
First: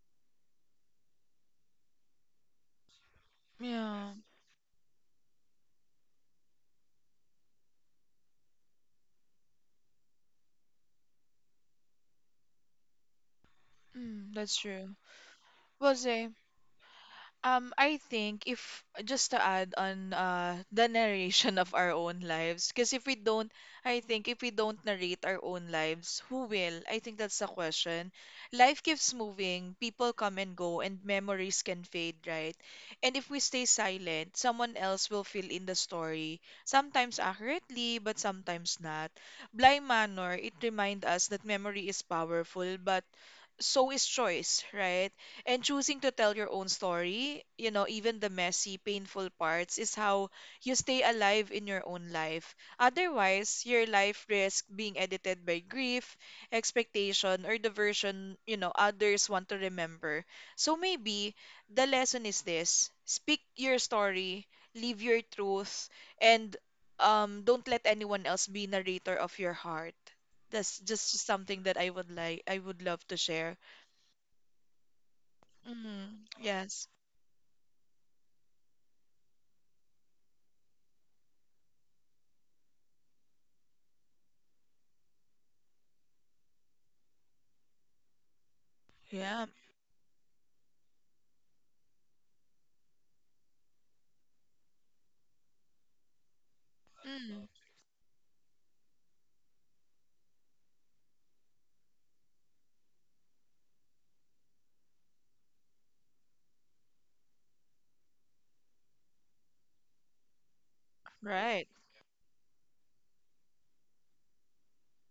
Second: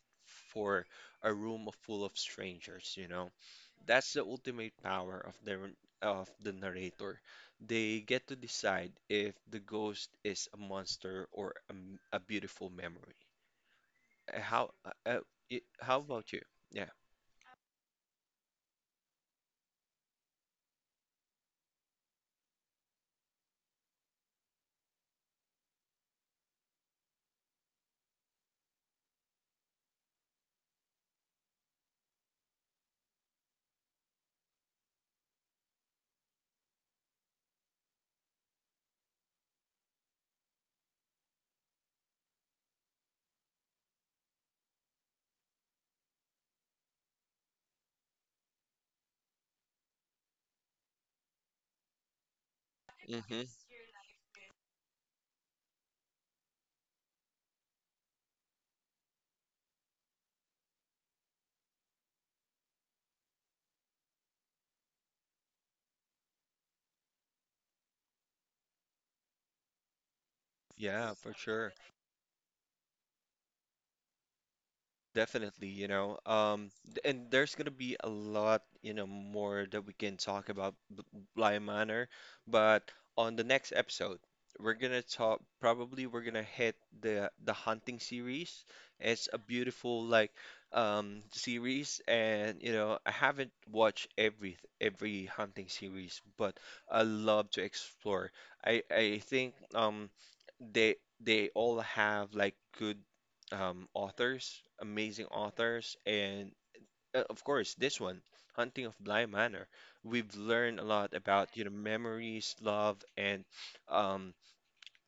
Speaker 1: for a room full of strangers, you know.
Speaker 2: yeah,
Speaker 1: That's the ultimate power of the narrator. They get to decide if the ghost is a monster or a beautiful memory.
Speaker 2: mm, that's
Speaker 1: How
Speaker 2: true. Well,
Speaker 1: how about you? Yeah.
Speaker 2: I think, if just to add on the narration of our own lives, because if we don't, I think if we don't narrate our own lives, who will? I think that's the question. Life keeps moving, people come and go, and memories can fade, right? And if we stay silent, someone else will fill in the story, sometimes accurately, but sometimes not. Blind Manor, it reminds us that memory is powerful, but so is choice, right? And choosing to tell your own story, you know, even the messy, painful parts, is how you stay alive in your own life.
Speaker 1: Hmm.
Speaker 2: Otherwise, your life risks being edited by grief, expectation, or the version, you know, others want to remember. So maybe the lesson is this: speak your story, live your truth, and don't let anyone else be narrator of your heart. That's
Speaker 1: Yeah,
Speaker 2: just
Speaker 1: for
Speaker 2: something
Speaker 1: sure.
Speaker 2: that I would like, I would love to share.
Speaker 1: Definitely, you know,
Speaker 2: Mm, yes.
Speaker 1: and there's gonna be a lot, you know, more that we can talk about Bly Manor, but on the next episode, we're gonna talk. Probably we're gonna hit the hunting series. It's a
Speaker 2: Yeah.
Speaker 1: beautiful like series, and you know, I haven't watched every hunting series, but I
Speaker 2: Mm,
Speaker 1: love to explore. I think they all have like good authors, amazing authors, and of course this one, Hunting of Bly Manor. We've learned a lot about you
Speaker 2: right.
Speaker 1: know memories, love, and um,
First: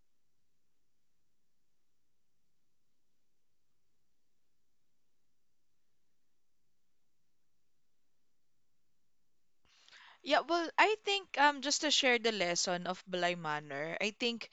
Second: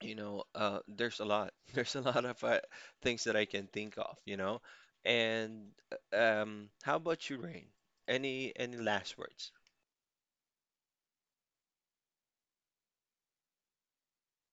Speaker 1: you know there's a lot there's a lot of things that I can think of, you know. And how about you, Rain? Any last words?
Speaker 2: Yeah, well, I think just to share the lesson of Balay Manor, I think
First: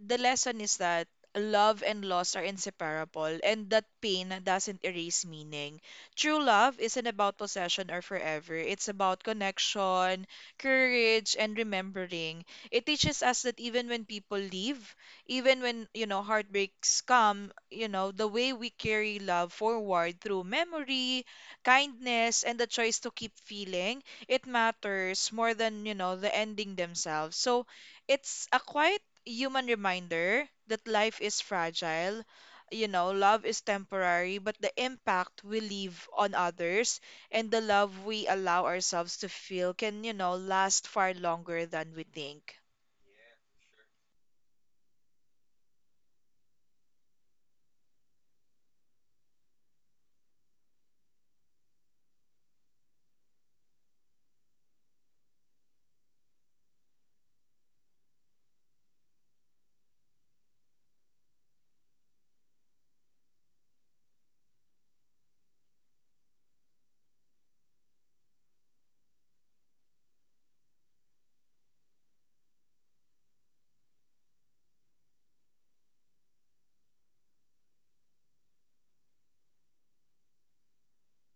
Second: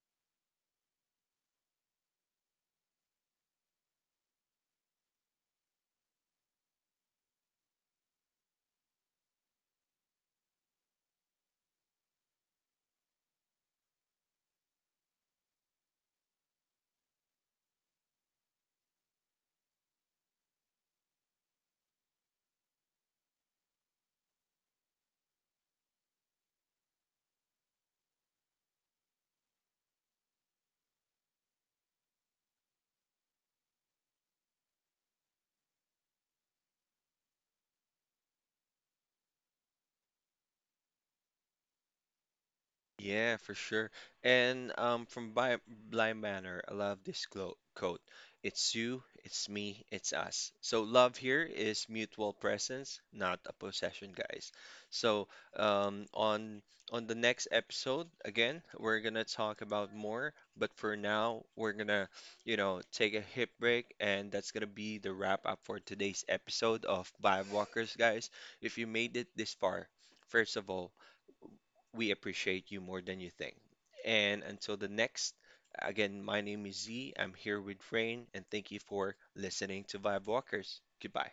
Speaker 2: the lesson is that love and loss are inseparable and that pain doesn't erase meaning. True love isn't about possession or forever. It's about connection, courage, and remembering. It teaches us that even when people leave, even when, you know, heartbreaks come, you know, the way we carry love forward through memory, kindness, and the choice to keep feeling, it matters more than, you know, the ending themselves. So it's a quite human reminder that life is fragile. You know, love is temporary, but the impact we leave on others and the love we allow ourselves to feel can, you know, last far longer than we think.
Speaker 1: Yeah, for sure. And from Bi Blind Manor, I love this clo quote. It's you, it's me, it's us. So love here is mutual presence, not a possession, guys. So um, on on the next episode, again, we're gonna talk about more. But for now, we're gonna, you know, take a hip break, and that's gonna be the wrap up for today's episode of Vibe Walkers, guys. If you made it this far, first of all. We appreciate you more than you think. And until the next, again, my name is Z. I'm here with Rain, and thank you for listening to Vibe Walkers. Goodbye.